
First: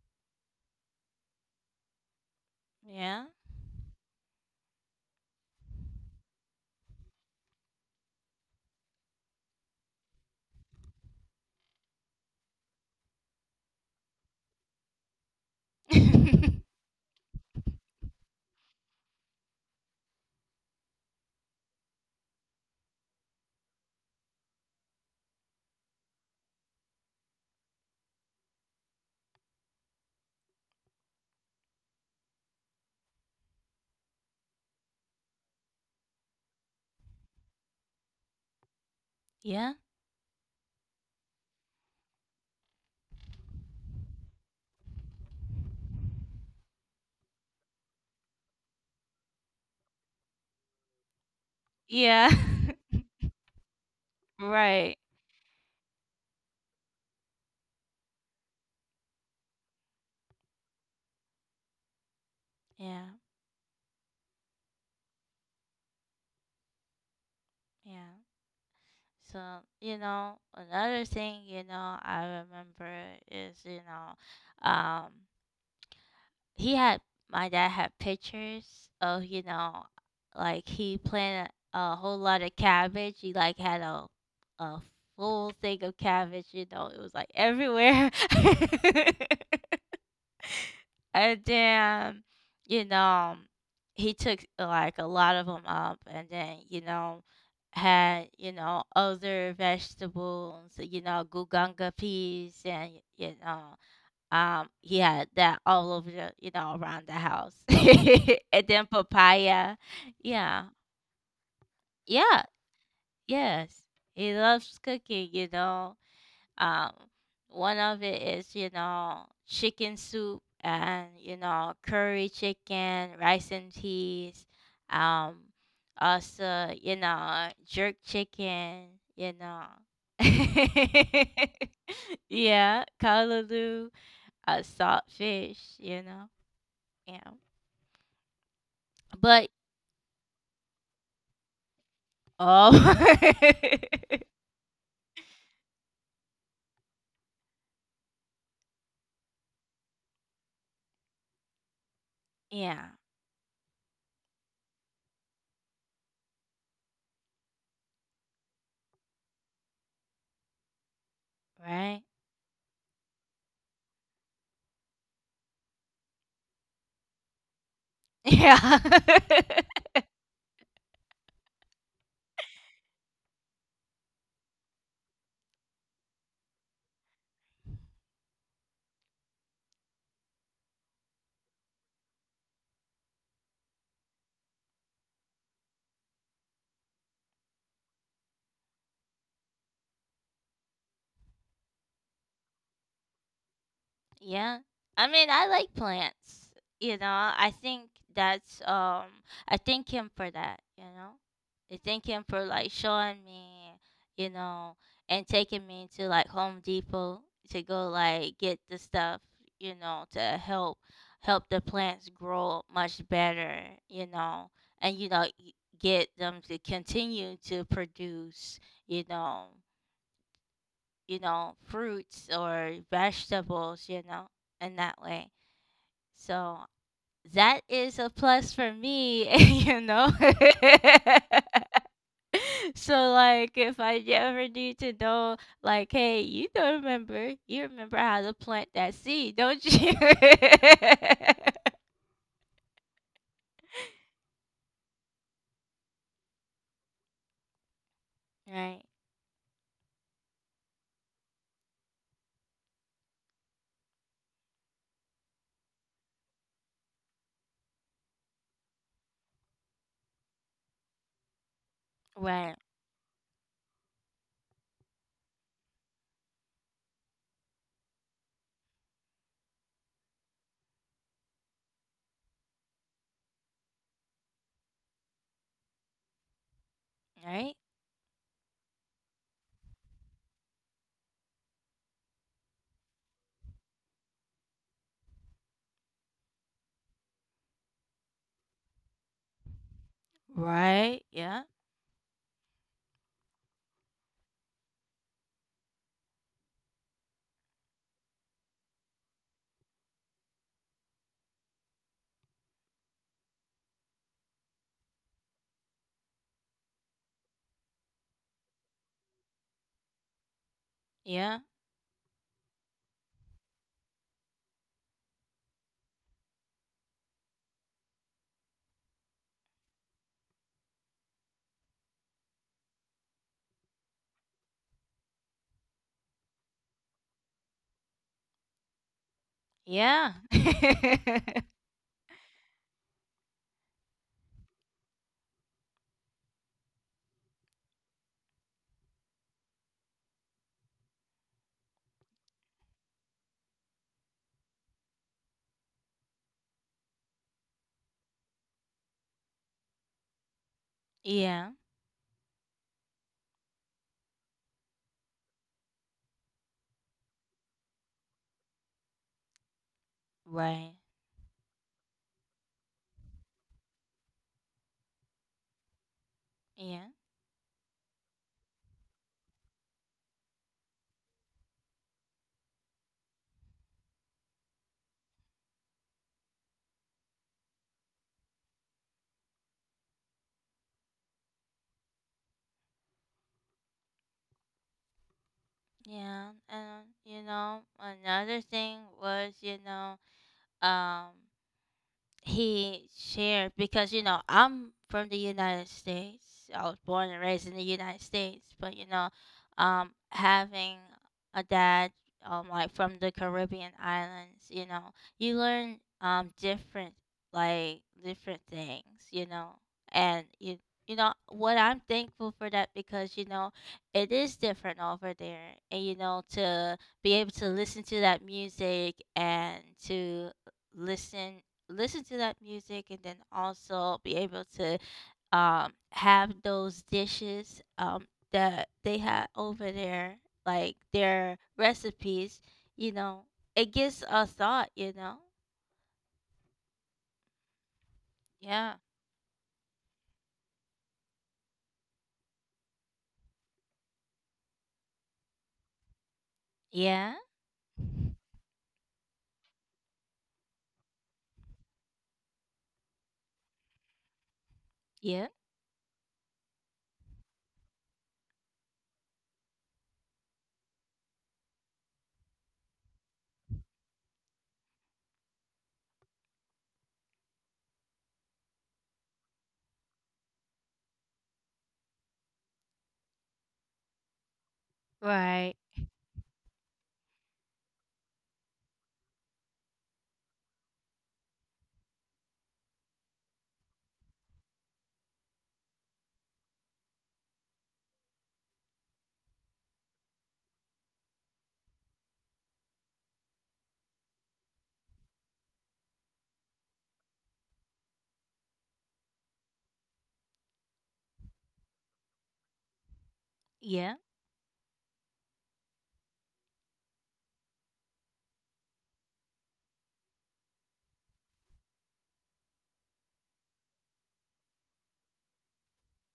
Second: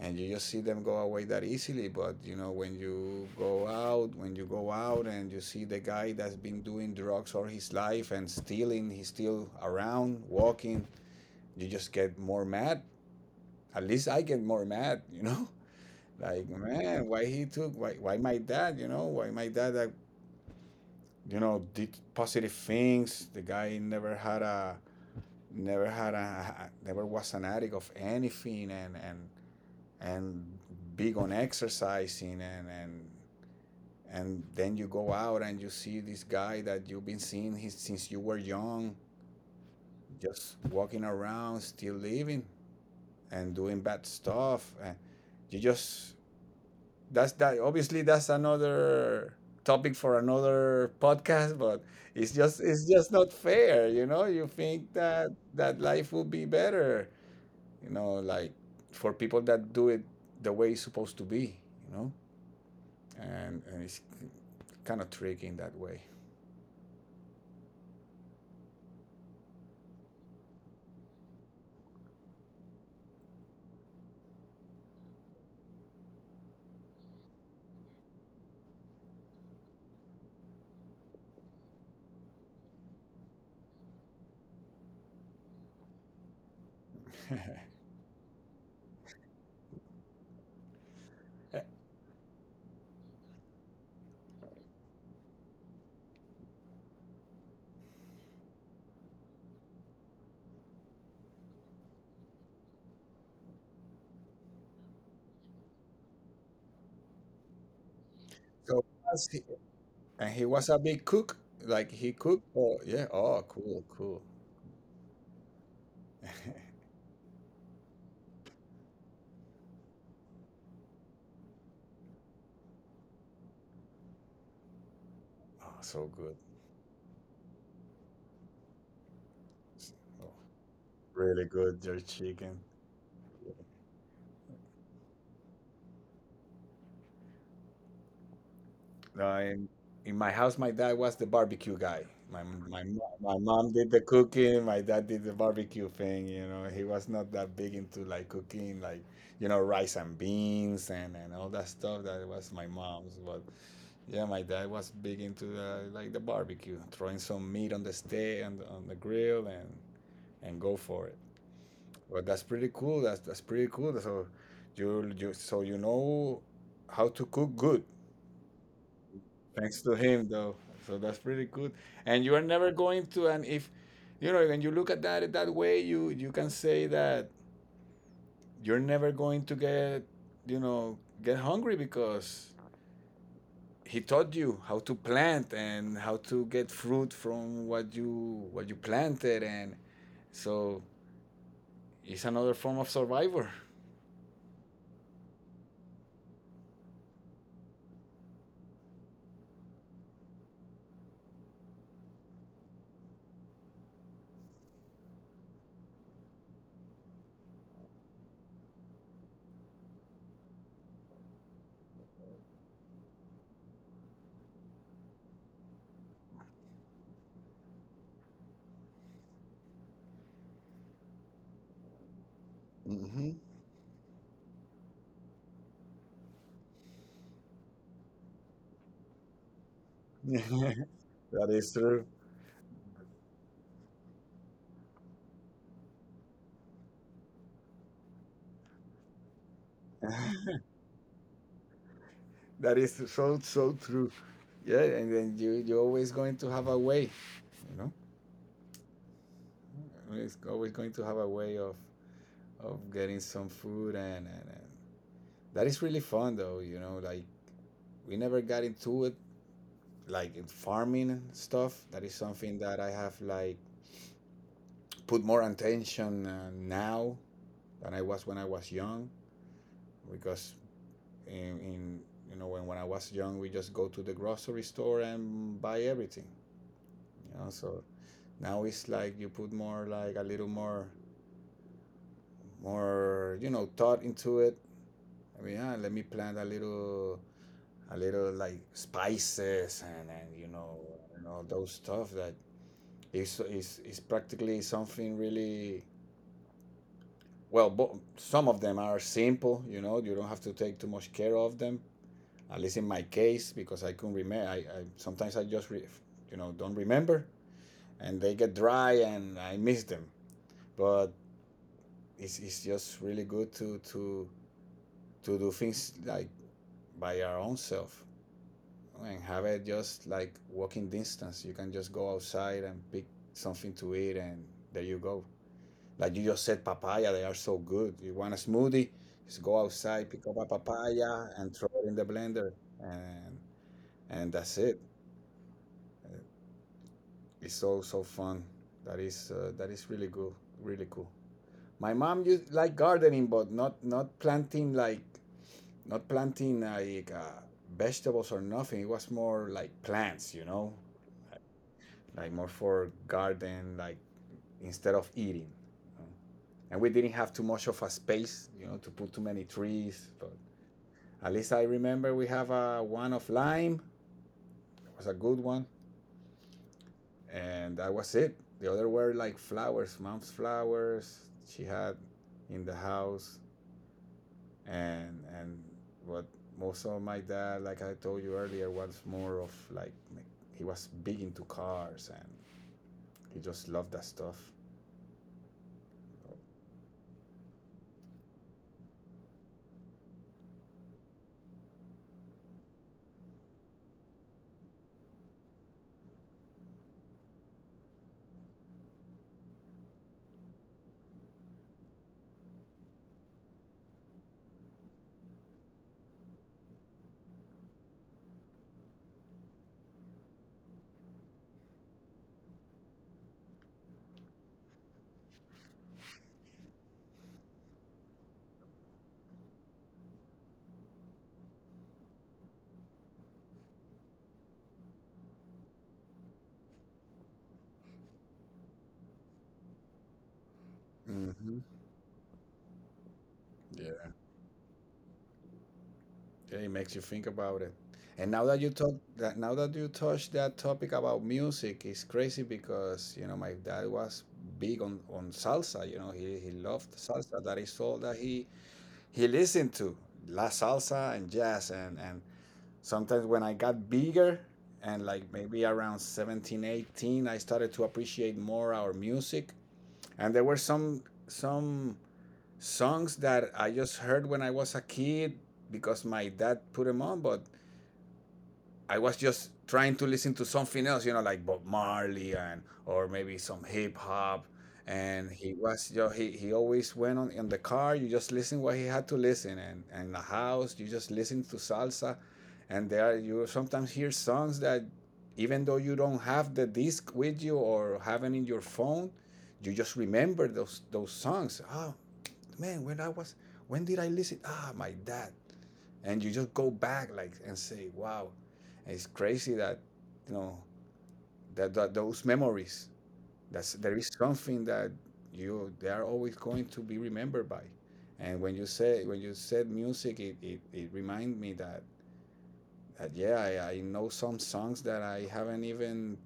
B: and you just see them go away that easily. But you know, when
A: Yeah.
B: you go out, and you see the guy that's been doing drugs all his life and stealing, he's still around walking, you just get more mad. At least I get more mad, you know. [laughs] Like,
A: Yeah.
B: man, why my dad, you know, why my dad, that, you know, did positive things, the guy never had a, never had a, never was an addict of anything, and big on exercising, and then you go out and you see this guy that you've been seeing his, since you were young,
A: [laughs] Yeah.
B: just walking around, still living and doing bad stuff, and you just, that's that, obviously that's another topic for another podcast. But it's
A: Yeah,
B: just, it's just not fair, you know.
A: [laughs]
B: You think
A: right.
B: that that life would be better, you know, like, for people that do it the way it's supposed to be, you know.
A: Yeah.
B: And it's kind of tricky in that way.
A: Yeah. So you know, another thing, you know, I remember is, you know, he had my dad had pictures of, you know, like he planted a whole lot of cabbage. He like had a full thing of cabbage, you know. It was like
B: [laughs]
A: everywhere. [laughs] And then you know, he took like a lot of them up, and then you know, had, you know, other vegetables, you know, guganga peas, and you know, yeah, that all over the, you know, around the house. [laughs] And
B: So,
A: then papaya.
B: and he was
A: Yeah.
B: a big cook, like he cooked.
A: Yeah.
B: Oh yeah, oh cool,
A: Yes.
B: cool.
A: He loves cooking, you know.
B: [laughs] Oh,
A: Um, one of it is, you know, chicken soup and, you know, curry chicken, rice and peas. Um,
B: so good.
A: also, you know, jerk chicken, you know.
B: Oh, really good, your
A: [laughs]
B: chicken.
A: Yeah, callaloo, salt fish, you know. Yeah.
B: No,
A: But
B: in my house, my dad was the barbecue guy. My
A: oh.
B: mom did the cooking. My dad did the barbecue thing. You know, he was not that big into like cooking, like, you know, rice and beans and all that stuff. That was
A: [laughs]
B: my
A: Yeah,
B: mom's. But yeah, my dad was big into like the barbecue, throwing some meat on the steak and on the grill and go for it.
A: right?
B: But that's pretty cool. That's pretty cool. So you, so you know how to cook good.
A: Yeah.
B: Thanks
A: [laughs]
B: to him, though. So that's pretty good. And you are never going to, and if, you know, when you look at that that way, you can say that you're never going to get, you know, get hungry because he taught you how to plant and how to get fruit from what you, what you planted, and so it's another form of survivor.
A: Yeah. I mean, I like plants. You know, I think that's, I thank him for that, you know. I thank him for like showing me, you know, and taking me to like Home Depot to go like get the stuff, you know, to help the plants grow much better, you know, and you know get them to continue to produce, you know, you know, fruits or
B: Hmm.
A: vegetables, you know, in that way. So that is a plus for me, [laughs] you know.
B: [laughs]
A: [laughs]
B: That is true.
A: So like if I ever need to know like, hey, you don't remember you remember how to plant that seed, don't you? [laughs]
B: That is so so true. Yeah, and then you, you're always going to have a way, you know.
A: Right.
B: It's always going to have a way of getting some food, and that is really fun though, you know, like we never got into it, like in farming and stuff. That is something
A: Right.
B: that I have, like, put more attention now than I was when I was young, because in, in, you know, when I was young we just go to the grocery store and buy everything, you know.
A: Right.
B: So now it's like you put more, like, a little more, more, you know, thought into it. I mean, ah, let me plant a little like spices, and you know,
A: Right.
B: you know,
A: Yeah.
B: those stuff that is practically something really well. Some of them are simple, you know, you don't have to take too much care of them. At least in my case, because I couldn't remember, I sometimes I just you know don't remember, and they get dry and I miss them. But
A: Yeah.
B: it's just really good to do things like by our own self, and have it just like walking distance. You can just go outside and pick something to eat, and there you go. Like you just said, papaya, they are so good. You want a smoothie? Just go
A: Yeah.
B: outside, pick up a papaya,
A: [laughs]
B: and throw it in the blender, and and that's it. It's so so fun. That is really good, really cool. My mom used like gardening, but not, not planting like, not planting like vegetables or nothing. It was more like plants, you know,
A: Yeah.
B: like more for garden, like instead of eating. And we didn't have too much of a space, you know, to put too many trees. But
A: Right.
B: at least I remember we have a one of lime. It was a good one,
A: Yeah.
B: and that was it. The other were like flowers, mom's flowers she had in the house, and what, most of my dad, like I told you earlier, was more of like, he was big into cars and he just loved that stuff.
A: Yeah, and you know, another thing was, you know, um, he shared because you know, I'm from the United States. I was born and raised in the United States, but you know, having a dad like from the Caribbean islands, you know, you learn different like different things, you know, and you know what I'm thankful for that, because you know, it is different over there, and you know, to be able to listen to that music, and to listen to that music, and then also be able to have those dishes that they had over there, like their
B: Mm-hmm.
A: recipes, you know. It gives
B: Yeah.
A: a thought, you know.
B: Yeah, it makes you think about it. And now that you
A: Yeah
B: talk that, now that you touch that topic about music, it's crazy because you know my dad was big on salsa. You know he loved
A: yeah
B: salsa. That is all that he listened to, la salsa and jazz and sometimes when I got bigger and like
A: yeah
B: maybe around 17, 18, I started to appreciate more our music. And there were some songs that I just heard when I was a kid because my dad put them on, but I was just trying to listen to something else, you know, like Bob Marley and or maybe some hip hop. And he
A: right
B: was, you know, he always went on in the car. You just listen what he had to listen, and in the house you just listen to salsa, and there you sometimes hear songs that even though you don't have the disc with you or have it in your phone, you just remember those songs. Oh man, when did I listen? Ah, my dad, and you just go back like and say wow, it's crazy that, you know, that those memories, that's there
A: yeah
B: is something that you, they are always going to be remembered by. And when you said music, it reminded me that, yeah, I know some songs that I haven't even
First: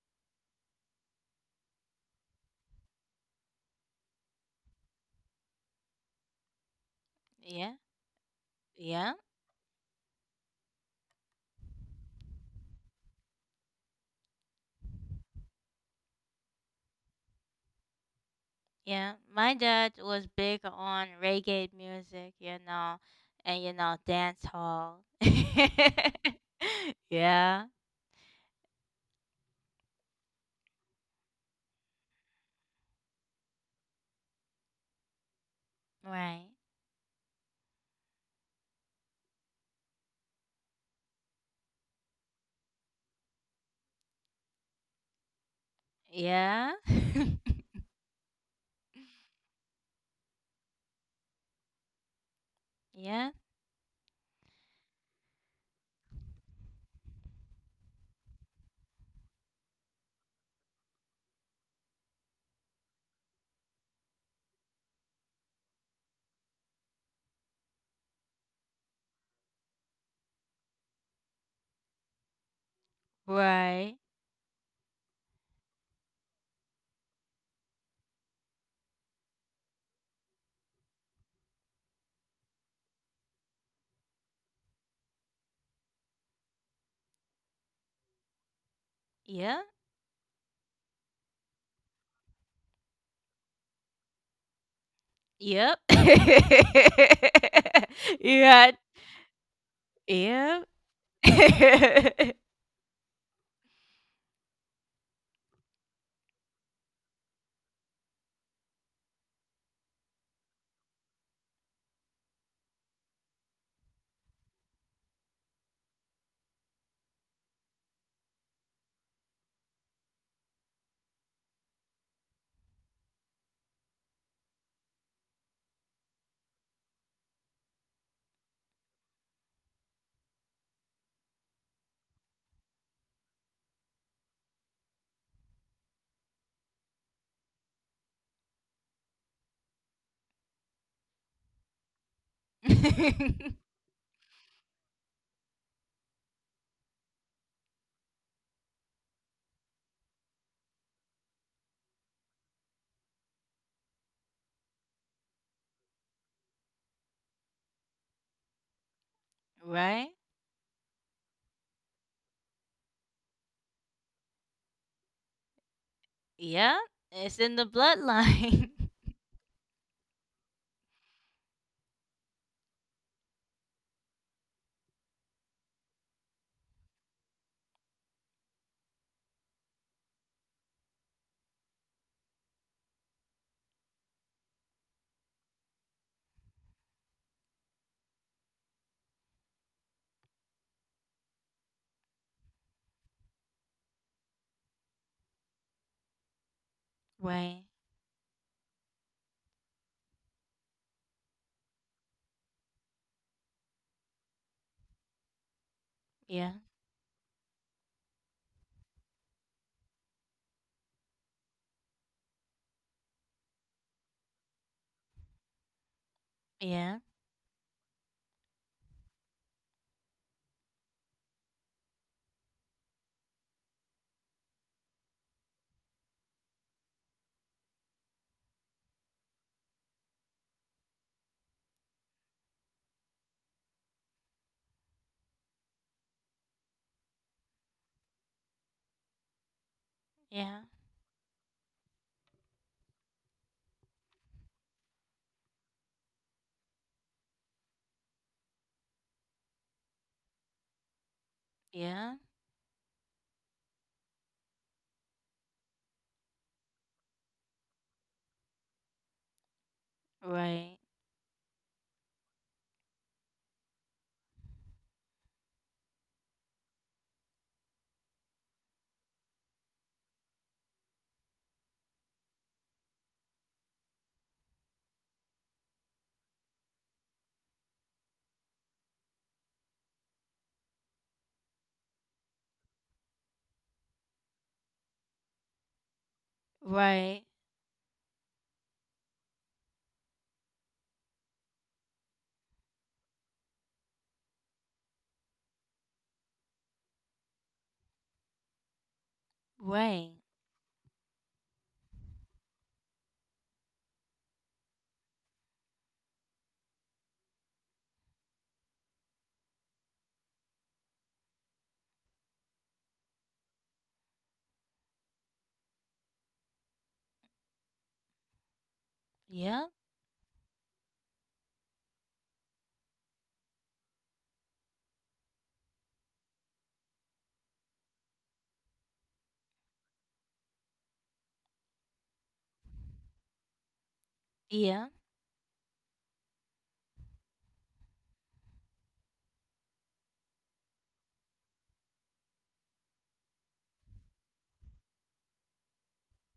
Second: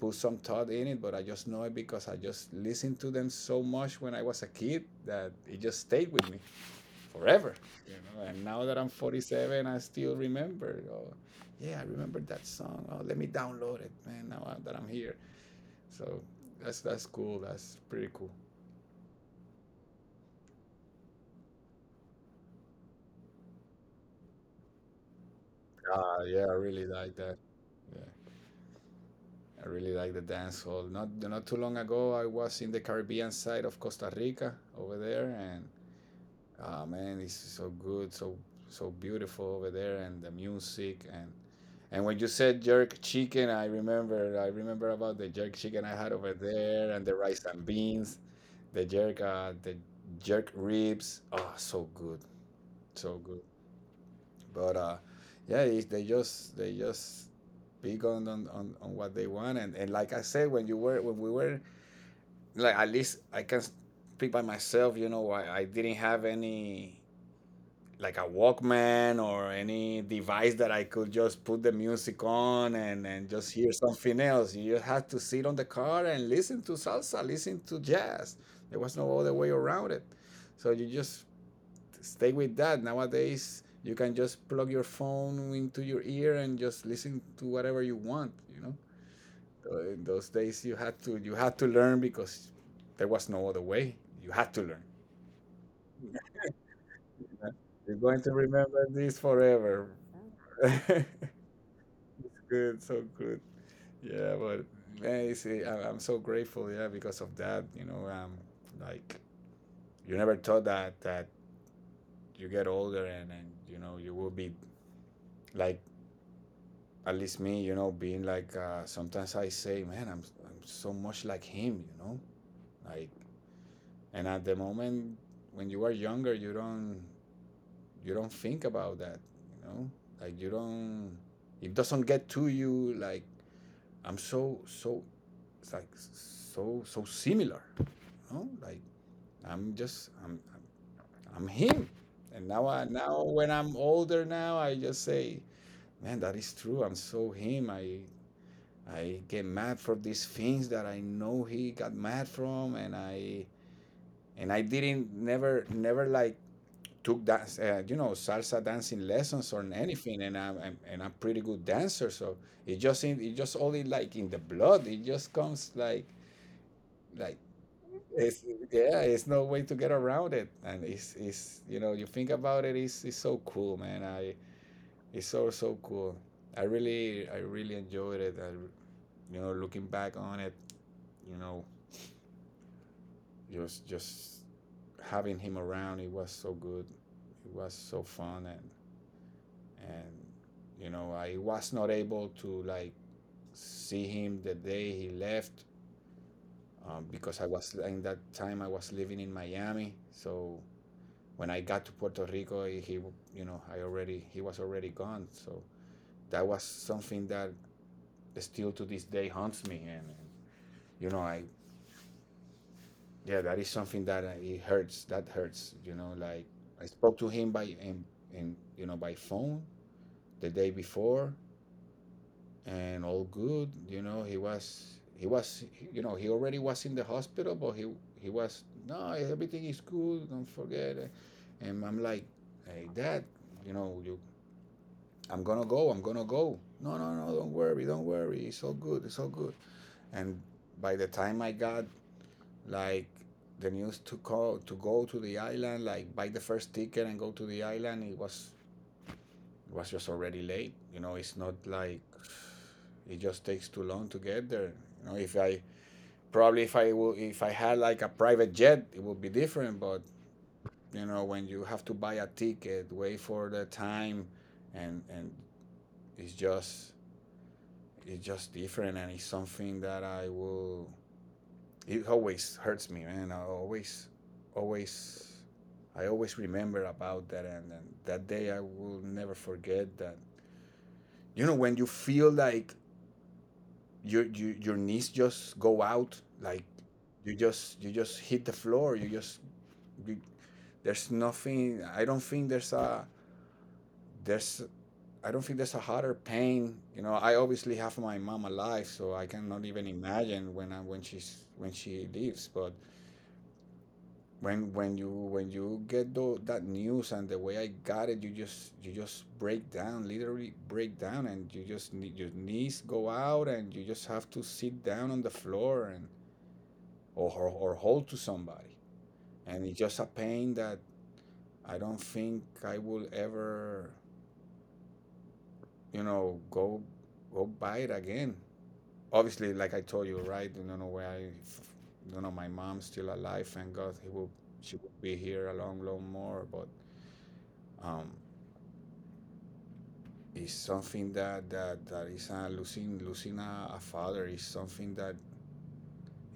B: put some thought in it, but I just know it because I just listened to them so much when I was a kid that it just stayed with me forever.
A: yeah
B: You know? And now that I'm
A: yeah
B: 47, I still remember. Oh, yeah, I remember that song. Oh, let me download it, man. Now that I'm here, so that's cool. That's pretty cool.
A: yeah. My dad was big on reggae music, you know, and you know, dance hall. [laughs]
B: Ah, yeah, I really like that.
A: Yeah
B: Yeah, I really like the dance hall. Not too long ago, I was in the Caribbean side of Costa Rica over there, and
A: right
B: ah, man, it's so good, so so beautiful over there, and the music and. And when you said jerk chicken, I remember about the jerk chicken I had over
A: yeah.
B: there and
A: [laughs]
B: the rice and beans, the jerk ribs. Oh, so good, so
A: Yeah.
B: good. But yeah, it, they just pick on, on what they want, and like I said, when we were like, at least I can speak by myself, you know, I didn't have any like a Walkman or any device that I could just put the music on and just hear
A: Right.
B: something else. You just had to sit on the car and listen to salsa, listen to jazz. There was no other way around it. So you just stay with that. Nowadays, you can just plug your phone into your ear and just listen to whatever you want, you know.
A: Yeah.
B: In those days, you had to learn because there was no other way. You had to learn.
A: Yep. [laughs]
B: You're going to
A: Yeah.
B: remember this forever.
A: Yep.
B: [laughs]
A: [laughs]
B: good, so good. Yeah, but man, it's, I'm so grateful. Yeah, because of that, you know, like you never thought that you get older and you know you will be like, at least me, you know, being like sometimes I say, man, I'm so much like him, you know, like. And at the moment when you are younger, you don't think about that, you know, like you don't, it doesn't get to you like, I'm so so, it's like so so similar. You know? Like I'm just I'm I'm him. And now I now when I'm older, now I just say, man, that is true. I'm so him. I get mad for these things that I know he got mad from, and I didn't never never like took dance, you know, salsa dancing lessons or
A: Right.
B: anything, and I'm pretty good dancer, so it just in, it just only like in the blood, it just comes like,
A: Yeah.
B: like
A: It's in the
B: it's,
A: bloodline.
B: yeah, it's no way to get around it. And it's, you know, you think about it, it's so cool, man. I It's so so cool. I really enjoyed it. I, you know, looking back on it, you know, just having him around, it was so good, it was so fun. And and you know, I was not able to like see him the day he left, because I
A: [laughs] Right.
B: was, in that time I was living in Miami, so when I got to Puerto Rico, he, you know, I already, he was already gone. So that
A: Yeah.
B: was something that still to this day haunts me. And you know, I, yeah, that is something that I, it hurts. That hurts. You know, like I
A: Yeah.
B: spoke to him by, in, you know, by phone the day before, and all good. You know, he was, you know, he already was in the hospital, but he was, no, everything is good. Don't forget. And I'm like, hey, Dad, you know, you, I'm gonna go. No, no, no, don't worry, don't worry. It's all good, it's all good. And
A: Yeah.
B: by the time I got like the news to call to go to the island, like buy the first ticket and go to the island, it was, it was just already late. You know, it's not like,
A: Yeah.
B: it just takes too long to get there. You know, if I probably if I will, if I had like a private jet, it would be different. But
A: Right.
B: you know, when you have to buy a ticket, wait for the time, and, it's just, it's just different, and it's something that I will, it always hurts me, man. I always always, I always remember about that. And that day I will never forget that. You know, when you feel like your, your knees just go out, like
A: Right.
B: you just, you just hit the floor, you, there's nothing, there's I don't think there's a harder pain. You know, I obviously have my mom alive, so I cannot even
A: Right.
B: imagine when she's, when she leaves. But when, when you get that news and the way I got it, you just, you just break down, literally break down, and you just need your knees go out, and you just have to sit down on the floor and or hold to somebody, and
A: Yeah.
B: it's just a pain that I don't think I will ever, you know, go by it again. Obviously, like I told you, right? You don't know where I, you know, my mom's still alive. Thank God, he will, she
A: Yeah.
B: will be here a long, long more. But um, it's something that is losing, losing a father is something that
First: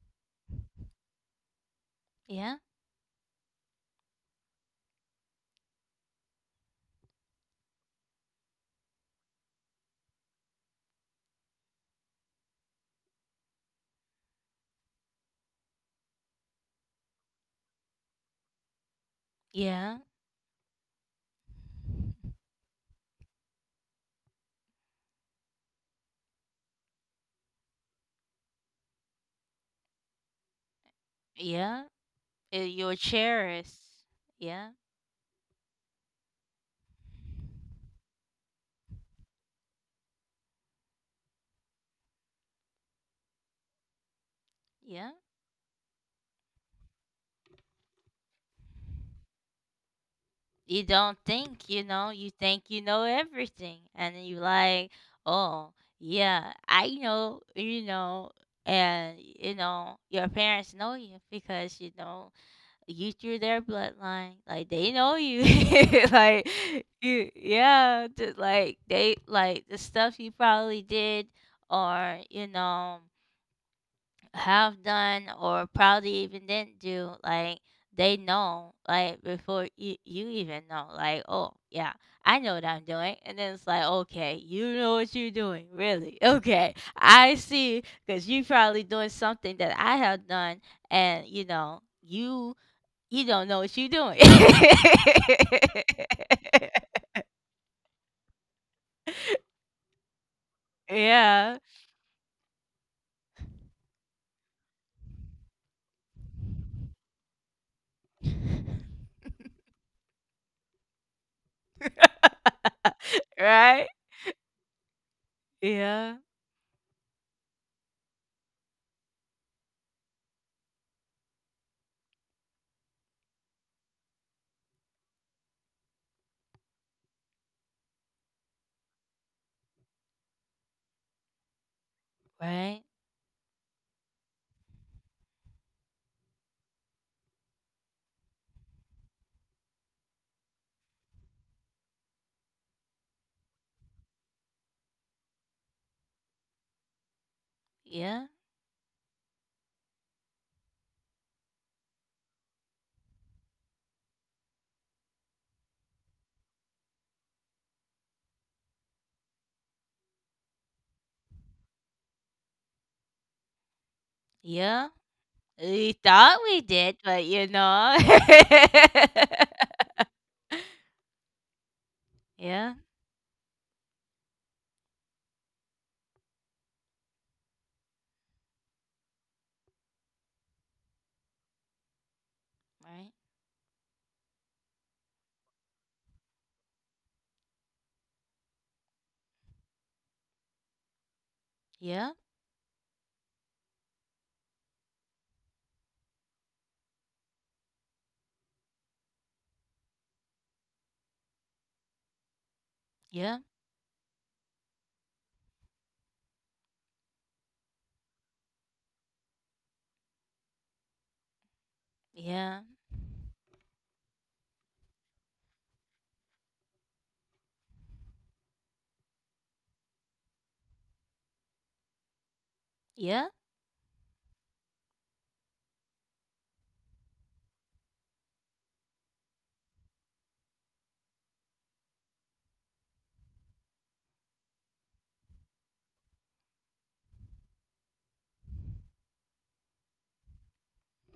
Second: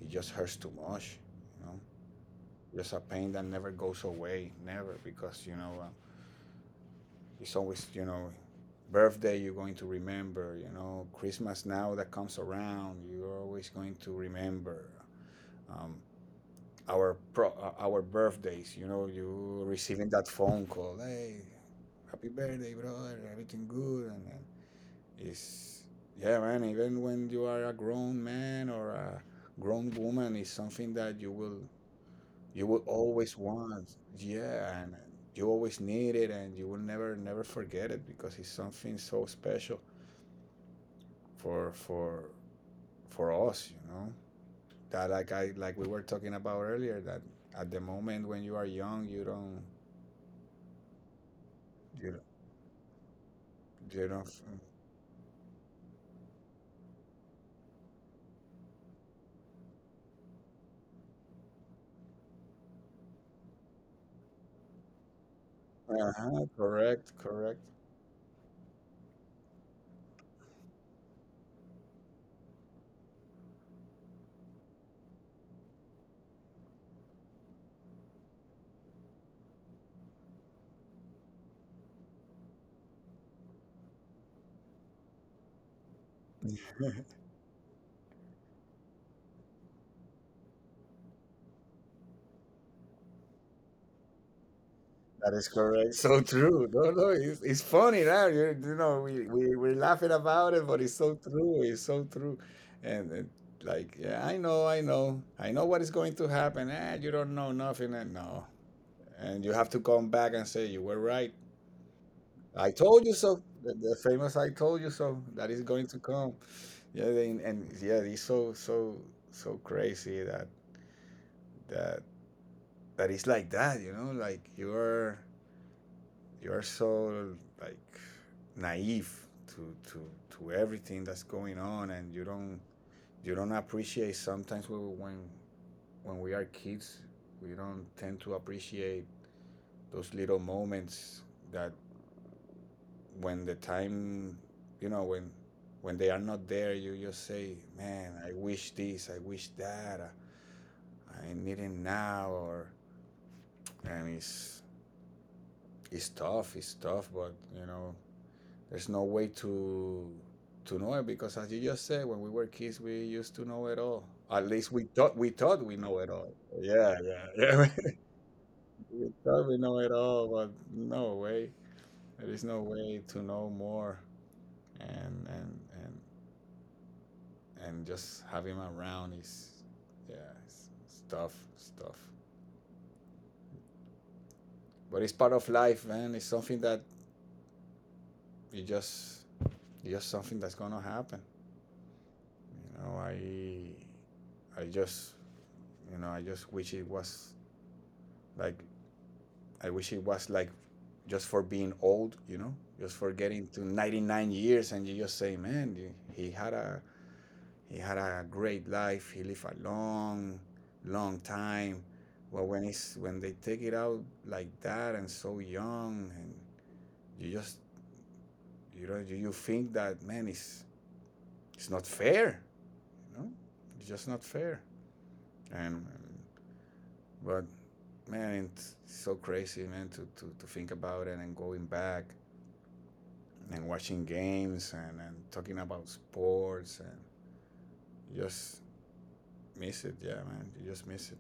B: it just hurts too much. You know,
A: Yeah.
B: just a pain that never goes away, never, because you know it's always, you know, birthday you're going to remember. You know, Christmas now that comes around, you're always going to remember. Um, our birthdays, you know, you
A: Yeah.
B: receiving that phone call, hey, happy birthday, brother, everything good. And it's, yeah, man, even when you are a grown man or a grown woman, it's something that you will,
A: Yeah. Eh,
B: you will
A: your
B: always want.
A: cherished. Yeah.
B: Yeah, and you always need it, and you will never never forget it, because it's something so special for for us, you know,
A: Yeah.
B: that, like I, like we were talking about earlier, that at the moment when you are young, you don't,
A: You don't think you know,
B: You
A: you think you know everything,
B: you
A: and then you
B: don't,
A: like, oh yeah, I know, you know. And you know, your parents know you, because you know, you through their bloodline, like they know you. [laughs]
B: uh-huh,
A: Like
B: correct,
A: you
B: correct.
A: yeah, just like they like the stuff you probably did, or you know, have done, or probably even didn't do, like they know like before you, you even know like, oh yeah, I know what I'm doing. And then it's like, okay, you know what you're doing, really? [laughs] Okay,
B: [laughs]
A: I see, because you probably doing something that I have done. And you know, you don't know what you're doing. [laughs]
B: That is correct. So true. No, no, it's funny now. You know, we're laughing about it, but it's so
A: Yeah.
B: true. It's so true. And like, yeah, I know. I know what is going to happen. Ah, you don't know nothing. And no. And you have to come back and say, you were right. I told you
A: [laughs]
B: so.
A: Right.
B: The famous I told you so. That is going to
A: Yeah
B: come. Yeah, they, and yeah, it's so, so, so crazy that, that, that is like that, you know, like you're so, like, naive to to everything that's going on, and you don't,
A: right
B: you don't appreciate sometimes when we are kids, we don't tend to appreciate those little moments that, when the time, you know, when they are not there, you just say, "Man,
A: yeah
B: I wish this, I wish that, I need it now," or, and it's, it's tough, but you know, there's no way to know it because, as you just said, when we were kids, we used to know it all. At least we
A: yeah.
B: thought, we
A: We
B: know it all.
A: thought we
B: Yeah,
A: did,
B: yeah,
A: but you
B: yeah.
A: know. [laughs]
B: [laughs] We thought we know it all, but no way. There is no
A: Yeah,
B: way to know more. And just having him around is, yeah, it's tough, it's tough.
A: right.
B: But it's part of life, man. It's something that you just something that's gonna happen.
A: Yeah,
B: You know, I just you know, I just wish it was like, I wish it was like just for being old. You know, just for
A: yeah,
B: getting to 99 years, and you just say, man, he had a great life. He lived a long, long time. But
A: yeah,
B: when they take it out like that and so young, and you just you know you think that man it's not fair. You know,
A: yeah,
B: it's just not fair. And but Man, it's so crazy, man, to, to think about it, and going back and watching games and talking about sports and just miss it. Yeah, man, you just miss it.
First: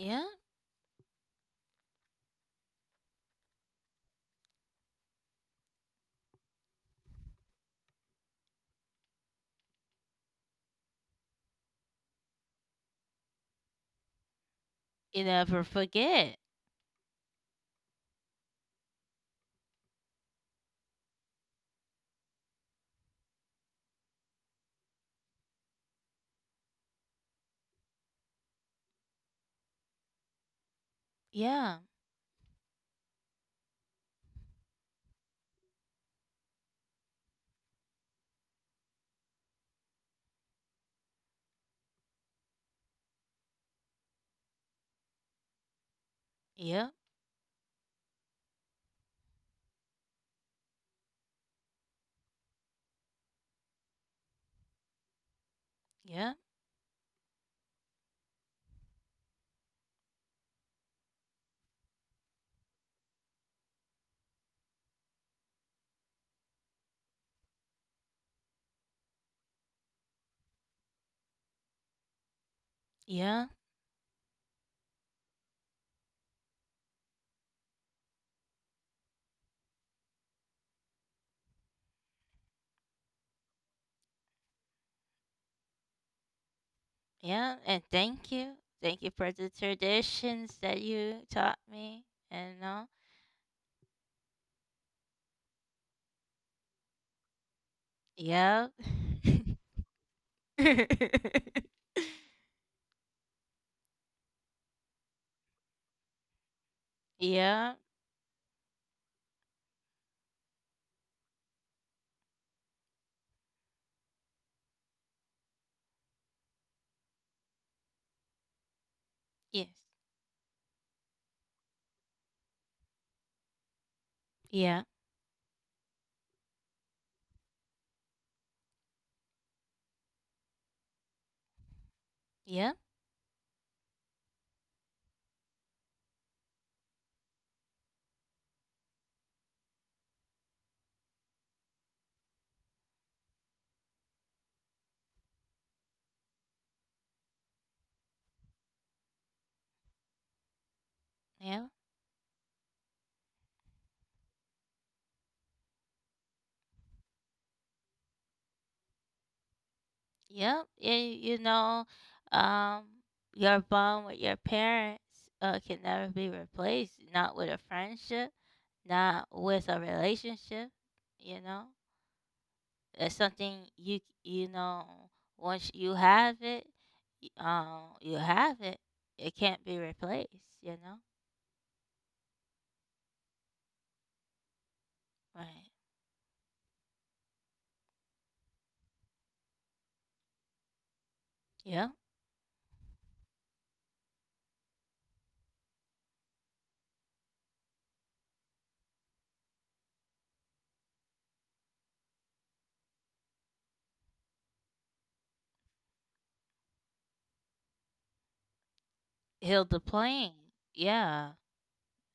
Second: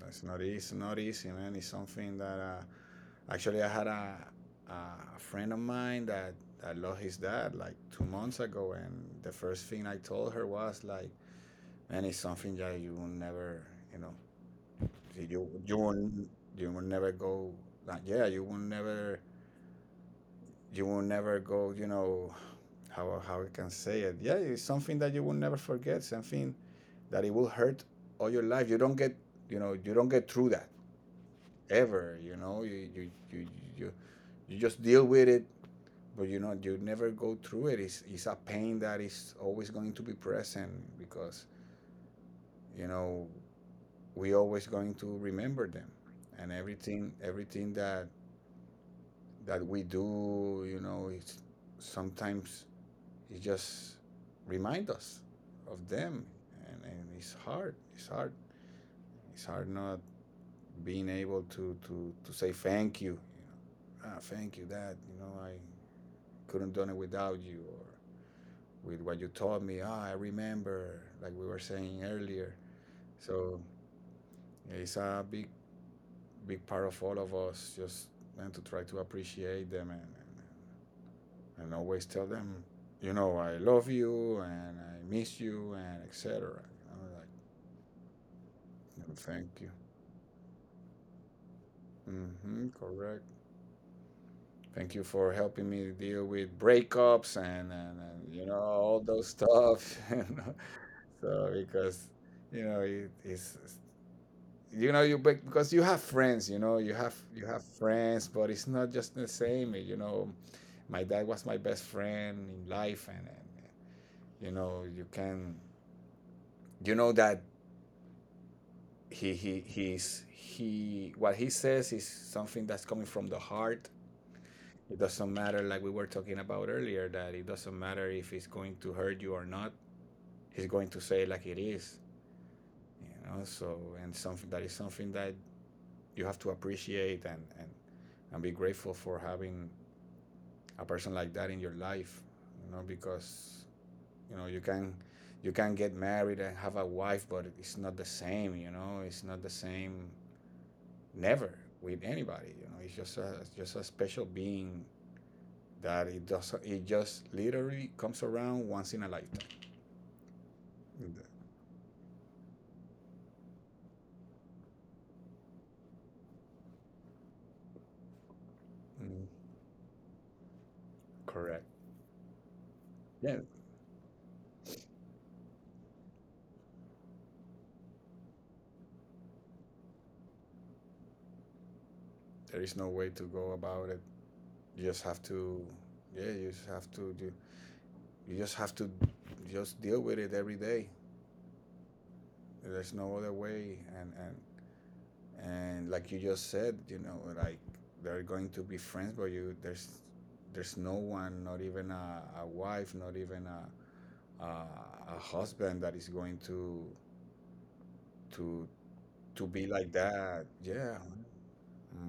B: That's not easy. It's not easy, man. It's something that actually I had a friend of mine that, that lost his dad like 2 months ago, and the first thing I told her was like, man, it's something that you will never, you know,
A: You
B: you
A: never
B: you will
A: forget.
B: you will never go. Like, yeah, you will never go, you know, how I can say it. Yeah, it's something that you will never forget, something that it will hurt all your life. You don't get through that
A: Yeah,
B: ever, you know. You, you just deal with it, but you know, you never go through it. It's a pain that is always going to be present because, you know, we always going to remember them. And
A: yeah,
B: everything that, that we do, you know, it's sometimes he just reminds us of them,
A: yeah,
B: and it's hard. It's hard. It's hard not being able to say thank you. You know, ah, thank you, Dad. You know, I couldn't done it without you, or with what you taught me. Ah, I remember, like we were saying earlier.
A: yeah,
B: So it's a big big part of all of us just and to try to appreciate them and always tell them, you know, I love you and I miss you and etc. You know, like,
A: yeah. And thank you. Thank you for the
B: thank you.
A: traditions that you taught me. And
B: Hmm,
A: all.
B: correct. Thank you for helping me deal with breakups and, you know,
A: Yeah.
B: all those stuff. [laughs] You know?
A: [laughs]
B: So because you know it's you know you because you have friends. You know you have
A: Yeah.
B: friends, but it's not just the same. You know, my dad was my best friend in life, and you know you can you know that he he
A: Yes.
B: he's he what he says is something that's coming from the heart.
A: Yeah.
B: It doesn't matter, like we were talking about earlier, that it doesn't matter if it's going to hurt you or not. He's going to say it like it is,
A: Yeah.
B: you know. So and something that is something that you have to appreciate and be grateful for having a person like that in your life, you know, because you know you can get married and have a wife, but it's not the same, you know. It's not the same, never
A: Yeah.
B: with anybody, you know. It's just a special being that it doesn't it just literally comes around once in a lifetime.
A: Yeah, you know, um, your bond with your parents, can never be replaced. Not with a friendship, not
B: Mm,
A: with a relationship. You know,
B: correct.
A: it's
B: Yeah,
A: something you you know. Once you have it, you have it. It can't be replaced. You know,
B: there is no way to go about it, you just have
A: right?
B: to yeah you just have to do you just have to just deal with it every day.
A: Yeah,
B: There's no other way, and like you just said, you know, like they're going to be friends but you there's no one, not even a wife, not even a a husband, that is going to to to
A: heal
B: be
A: the
B: like that.
A: plane.
B: Yeah.
A: Yeah,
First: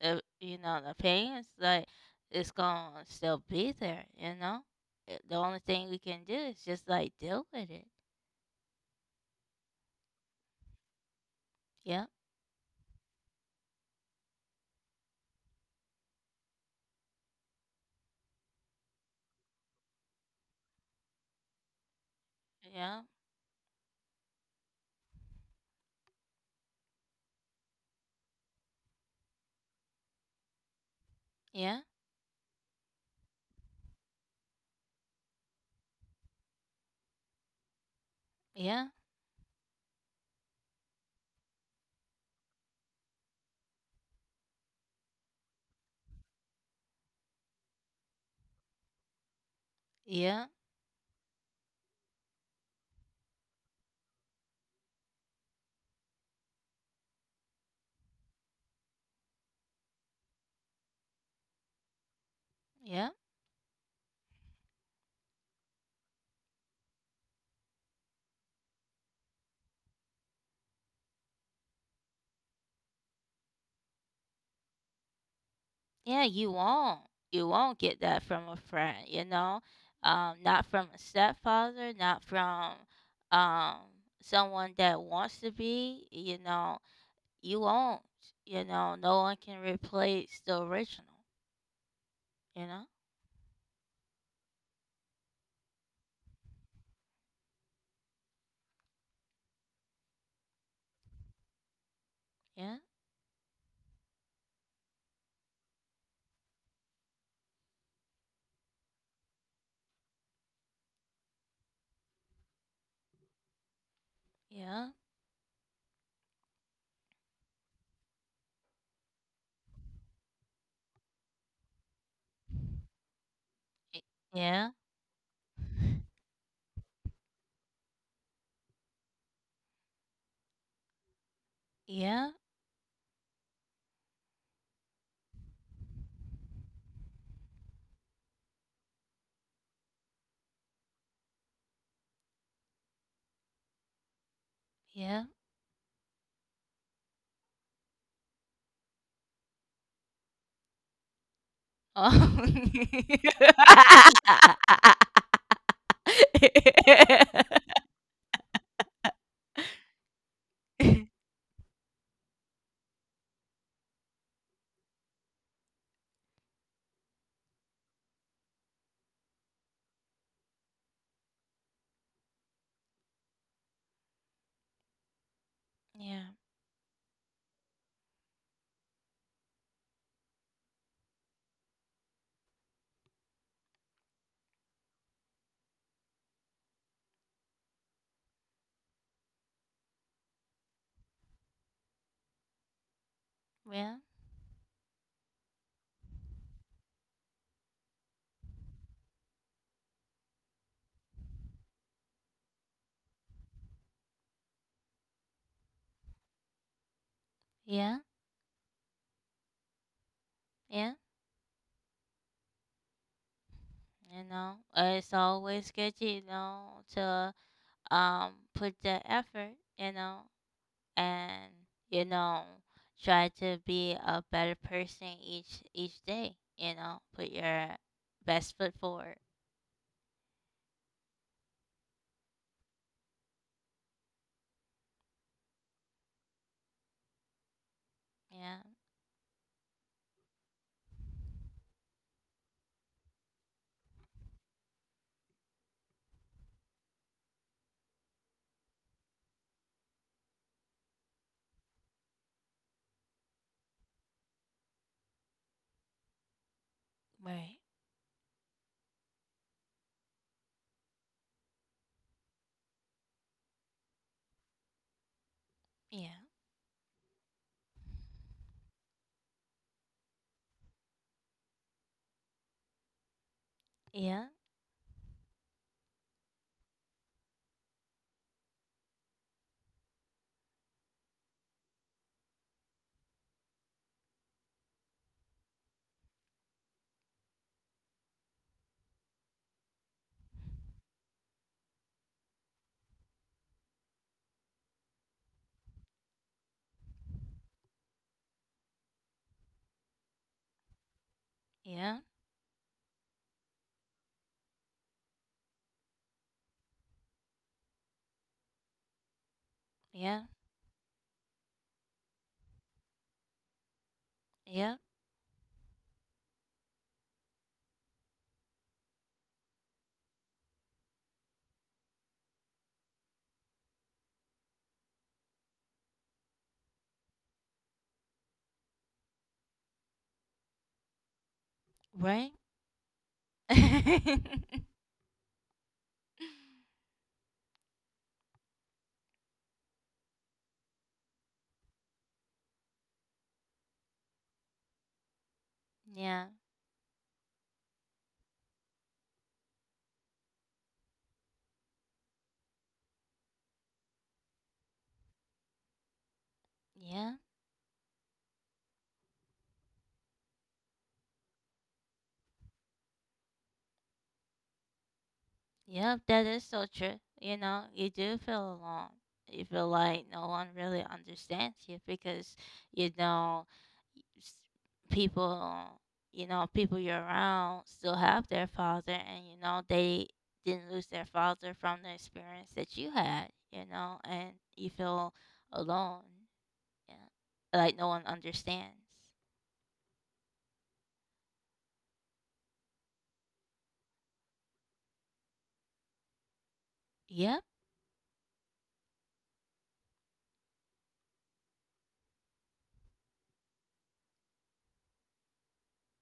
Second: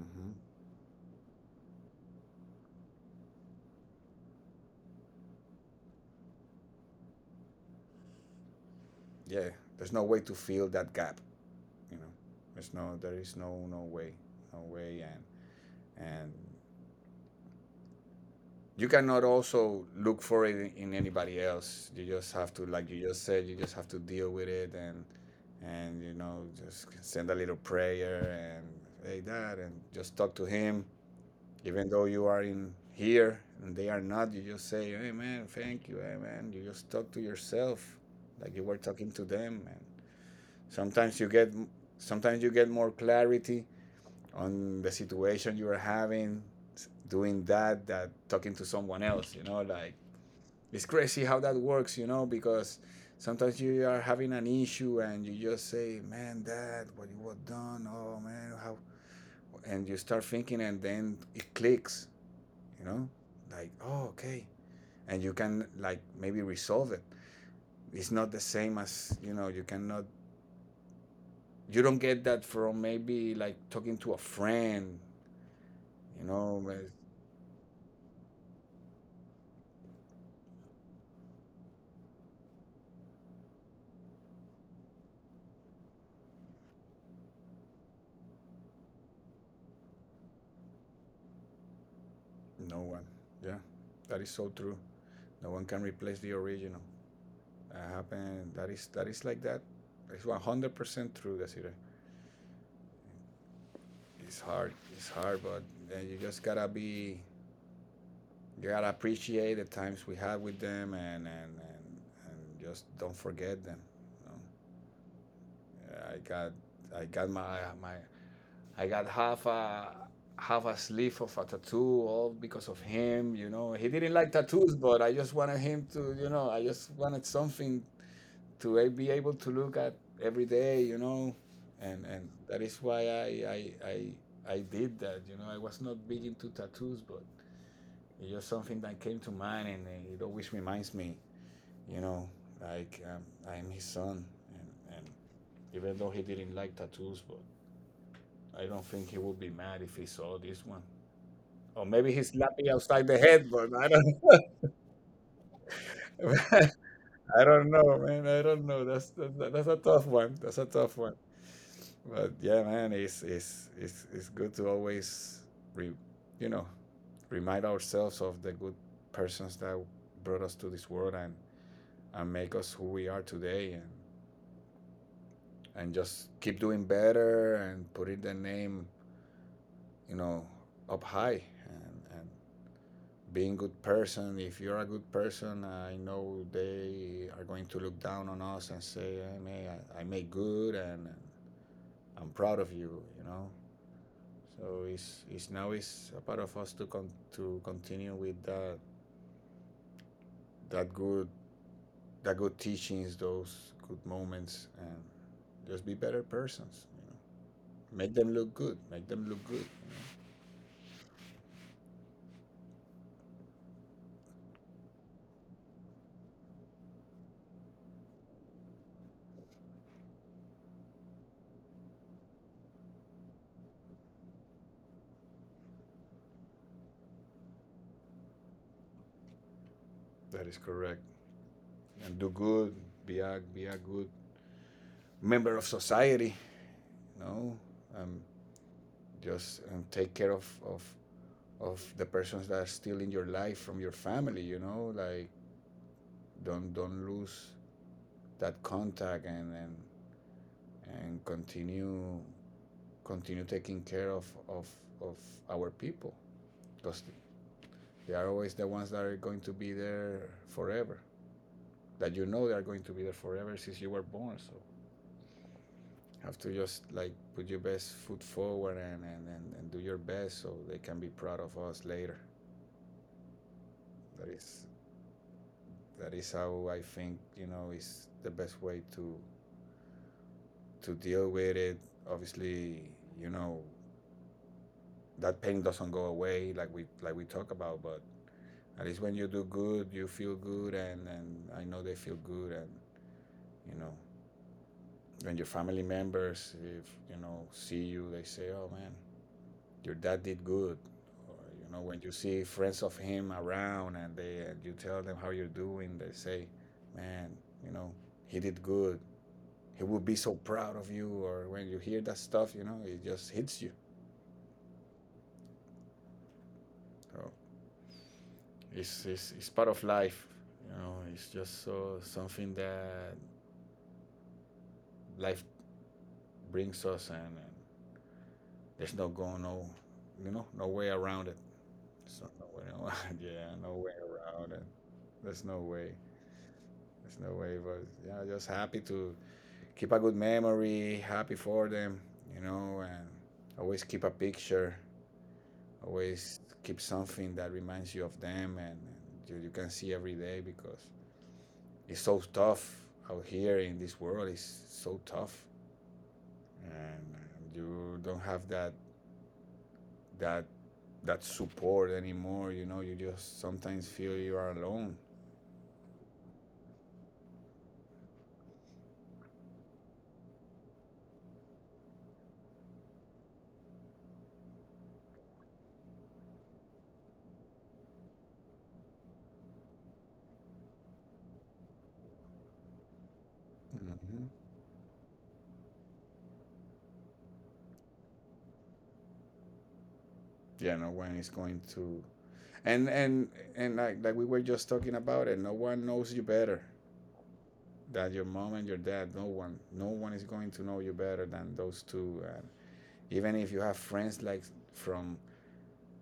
A: the you know the pain is like it's gonna still be there, you know. The only thing we can do is just like deal with it.
B: Yeah. There's no way to fill that gap. You
A: Yeah
B: know, there is no way, no way. And you cannot also look for it in anybody else. You just have to, like you
A: yeah
B: just said, you just have to deal with it and, you know, just send a little prayer and, hey, that, and just talk to him,
A: yeah
B: even though you are in here and they are not. You just say hey man thank you, hey man, you just talk to yourself like you were
A: yeah
B: talking to them. And sometimes you get sometimes you get more clarity on the situation you are having, doing that, that talking to someone else, you know, like
A: yeah
B: it's crazy how that works, you know, because sometimes you are having an issue and you just say man that what you were done, oh man how, and you start thinking and then it clicks, you know,
A: yeah
B: like oh okay, and you can like maybe resolve it. It's not the same as, you know, you cannot you don't get that from maybe like talking to a friend,
A: yeah.
B: you
A: You
B: know.
A: won't get that from a friend, you know, not from a stepfather, not from um someone that wants to be, you know, you won't, you know, no one can replace the original, you
B: No
A: know.
B: one, yeah, that is so true. No one can replace the original that happened that is like that. It's 100% true, Desiree.
A: Yeah
B: It's hard, it's hard, but you just gotta be you gotta appreciate the times we had with them and just don't forget them, you know?
A: yeah
B: I got I got my my I got half a sleeve of a tattoo all because of him, you know. He didn't like
A: yeah.
B: tattoos, but I just wanted him to, you know, I just wanted something to be able to look at every day, you know. And
A: Yeah,
B: that is why I did that, you know. I was not big into tattoos, but it's just something that came to mind and it always reminds me, you know, like I'm his son, and and
A: yeah.
B: even though he didn't like tattoos, but I don't think he would be mad if he saw this one. Or maybe he's
A: Oh.
B: slapping outside the
A: [laughs]
B: head, but I don't. [laughs] I don't know, man. I don't know. That's a tough one. That's a tough one. But yeah, man, it's good to always, re, you know, remind ourselves of the good persons that brought us to this world and make us who we are today, and
A: Yeah,
B: just keep doing better and putting the name, you know, up high and being good person. If you're a good person, I know they are going to look down on us and say, I made good and I'm proud of you, you know.
A: well,
B: So it's now it's a part of us to to continue with that that good, that good teachings, those good moments, and just be better persons, you know.
A: yeah,
B: Make them look good, make them look good, you know?
A: yeah. You know, it's always good, you know, to put the effort, you know, and you know, try to be a better person each day. You know, put your best foot forward.
B: That is correct. And do good, be a good member of society, you know. um,
A: Yeah,
B: just take care of the persons that are still in your life from your family, you know, like don't lose that contact and continue continue taking care of of our people, because
A: right.
B: they are always the ones that are going to be there forever, that, you know, they are going to be there forever since you were born. So
A: Yeah,
B: have to just like put your best foot forward and, and do your best so they can be proud of us later.
A: yeah,
B: that is That is how I think, you know, is the best way to deal with it. Obviously, you know, that pain doesn't go away like we talk about, but at least when you do good, you feel good, and I know they feel good, and you know when your family members if you know see you, they say, "Oh man, your dad did good." Or you know
A: yeah,
B: when you see friends of him around and they and you tell them how you're doing, they say, "Man, you know he did good." He will be
A: yeah,
B: so proud of you, or when you hear that stuff you know it just hits you.
A: yeah.
B: So it's part of life, you know, it's just so something that life brings us and there's no going you know no way around it. So
A: Right.
B: no way, no, [laughs] yeah no way
A: [laughs]
B: around it. There's no way,
A: Yeah,
B: there's no way, but yeah, just happy to keep a good memory, happy for them, you know, and always keep a picture, always keep something that reminds you of them and you can see every day, because it's so tough out here in this world, it's so tough, and
A: yeah,
B: you don't have that that that support anymore, you know, you just sometimes feel you are alone.
A: yeah. That is so true. You know, you do feel alone. You feel like no one really understands you because you know s- people, you know, people you're around still have their father, and you know, they didn't lose their father from the experience that you had. You know,
B: Mm-hmm.
A: and you feel alone. Yeah, like no one understands.
B: Yeah, no one is going to and and and like we were just talking about it, no one knows you better
A: Yep.
B: than your mom and your dad. No one, no one is going to know you better than those two. And even if you have friends like from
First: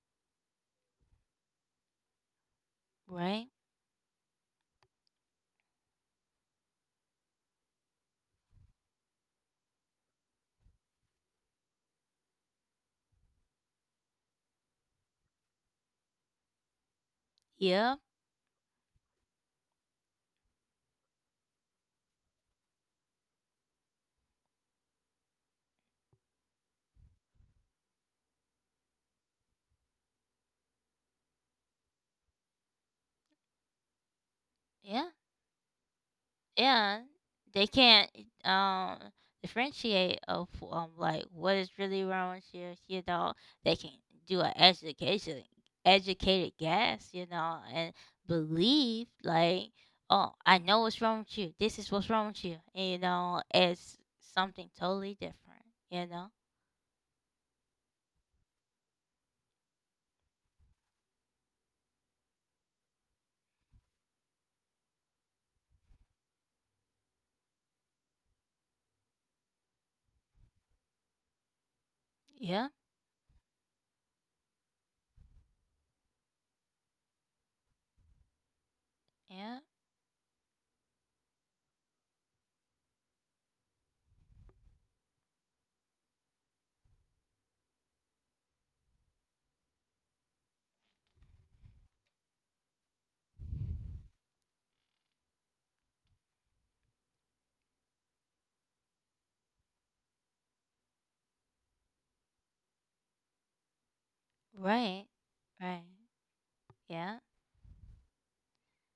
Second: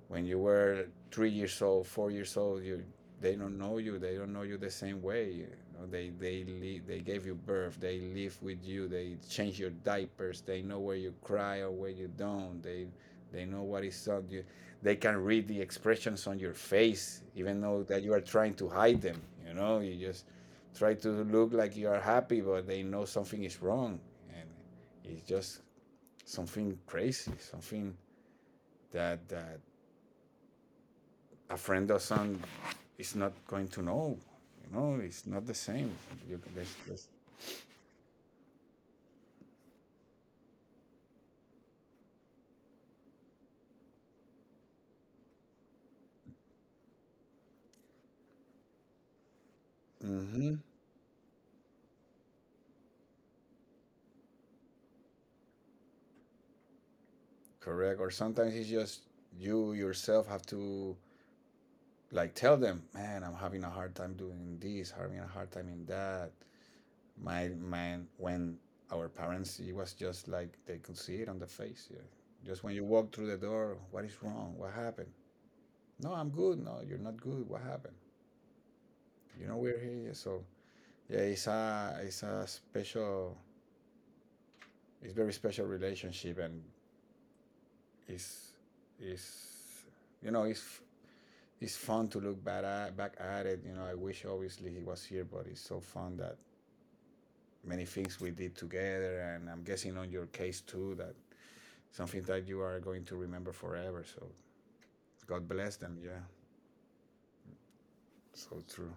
B: when you were 3 years old, 4 years old, you
A: Right.
B: they don't know you the same way. You know, they they gave you birth, they live with you, they change your diapers, they know where you cry or where you don't. They know what is on you. They can read the expressions on your face, even though
A: Yep.
B: that you are trying to hide them. You know, you just try to look like you are happy, but they know something is wrong, and it's just something crazy, something that that a friend doesn't is not going to know. You know,
A: Yeah.
B: it's not the same. You can there's
A: Yeah,
B: just
A: they can't um differentiate of like what is really wrong with your, you know. They can do an education educated guess, you know, and believe like, oh
B: hmm.
A: I know what's wrong with you, this is what's wrong with you. And, you know, it's something totally different, you know.
B: Correct. Or sometimes it's just you yourself have to like tell them, man, I'm having a hard time doing this, having a hard time in that. My man, when our parents, it was just like they could see it on the face. Yeah. Just
A: Yeah
B: when you walk through the door, what is wrong? What happened? No, I'm good. No, you're not good. What happened? You know,
A: yeah
B: we're here. Yeah, so yeah, it's a special, it's very special relationship, and it's it's you know it's fun to look back at it. You know, I wish obviously he was here, but it's so fun that many things we did together, and I'm guessing on your case too that something that you are going to remember forever. So
A: right
B: God bless
A: right
B: them. Yeah,
A: yeah.
B: so true.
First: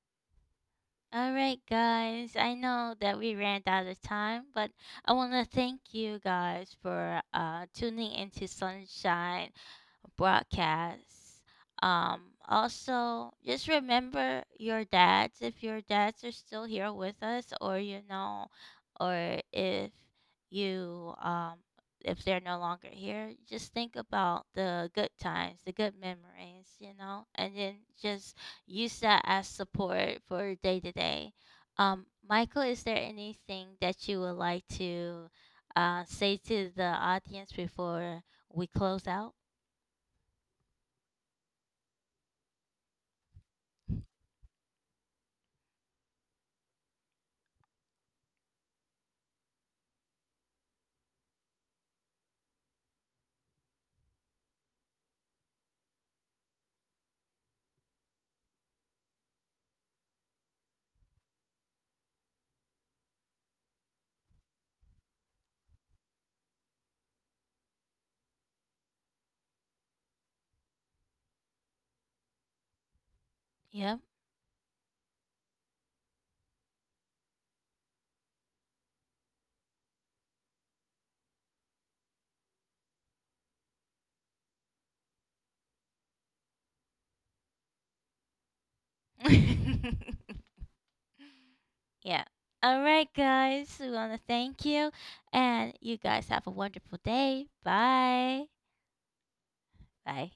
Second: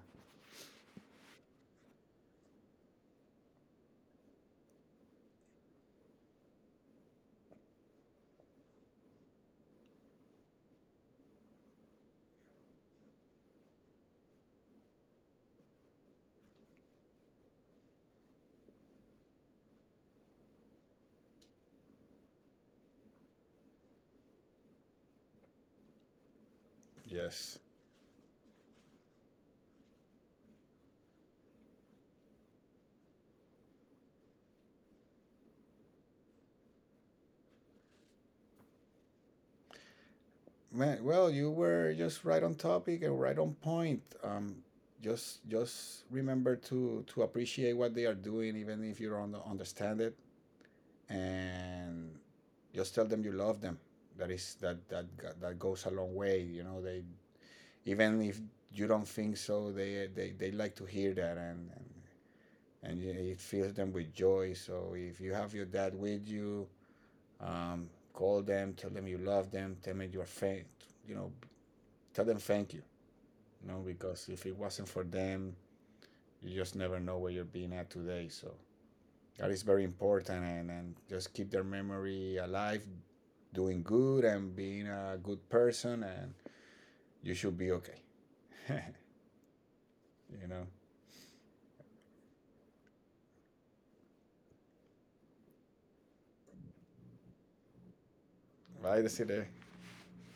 A: All right, guys. I know that we ran out of time, but I want to thank you guys for tuning into Sunshine broadcasts. Also, just remember your dads if your dads are still here with us, or you know, or if you, if they're no longer here, just think about the good times, the good memories, you know, and
B: Yes.
A: then just use that as support for day to day. Michael, is there anything that you would like to say to the audience before we close out?
B: Man, well, you were just right on topic and right on point. Just remember to appreciate what they are doing, even if you don't understand it, and just tell them you love them. That is that goes a long way. You know, they even if you don't think so, they like to hear that, and it fills them with joy. So if you have your dad with you, call them, tell them you love them, tell them you're fan, you know, tell them thank you, you know,
A: Yeah.
B: because if it wasn't for them, you just never know where you're being at today. So that is very important, and just keep their memory alive, doing good and being a good person, and you should be okay. [laughs] You
A: [laughs]
B: know,
A: Yeah. All right, guys. We want to thank you. And you guys have a wonderful day. Bye.
B: right, that's it?
A: Bye.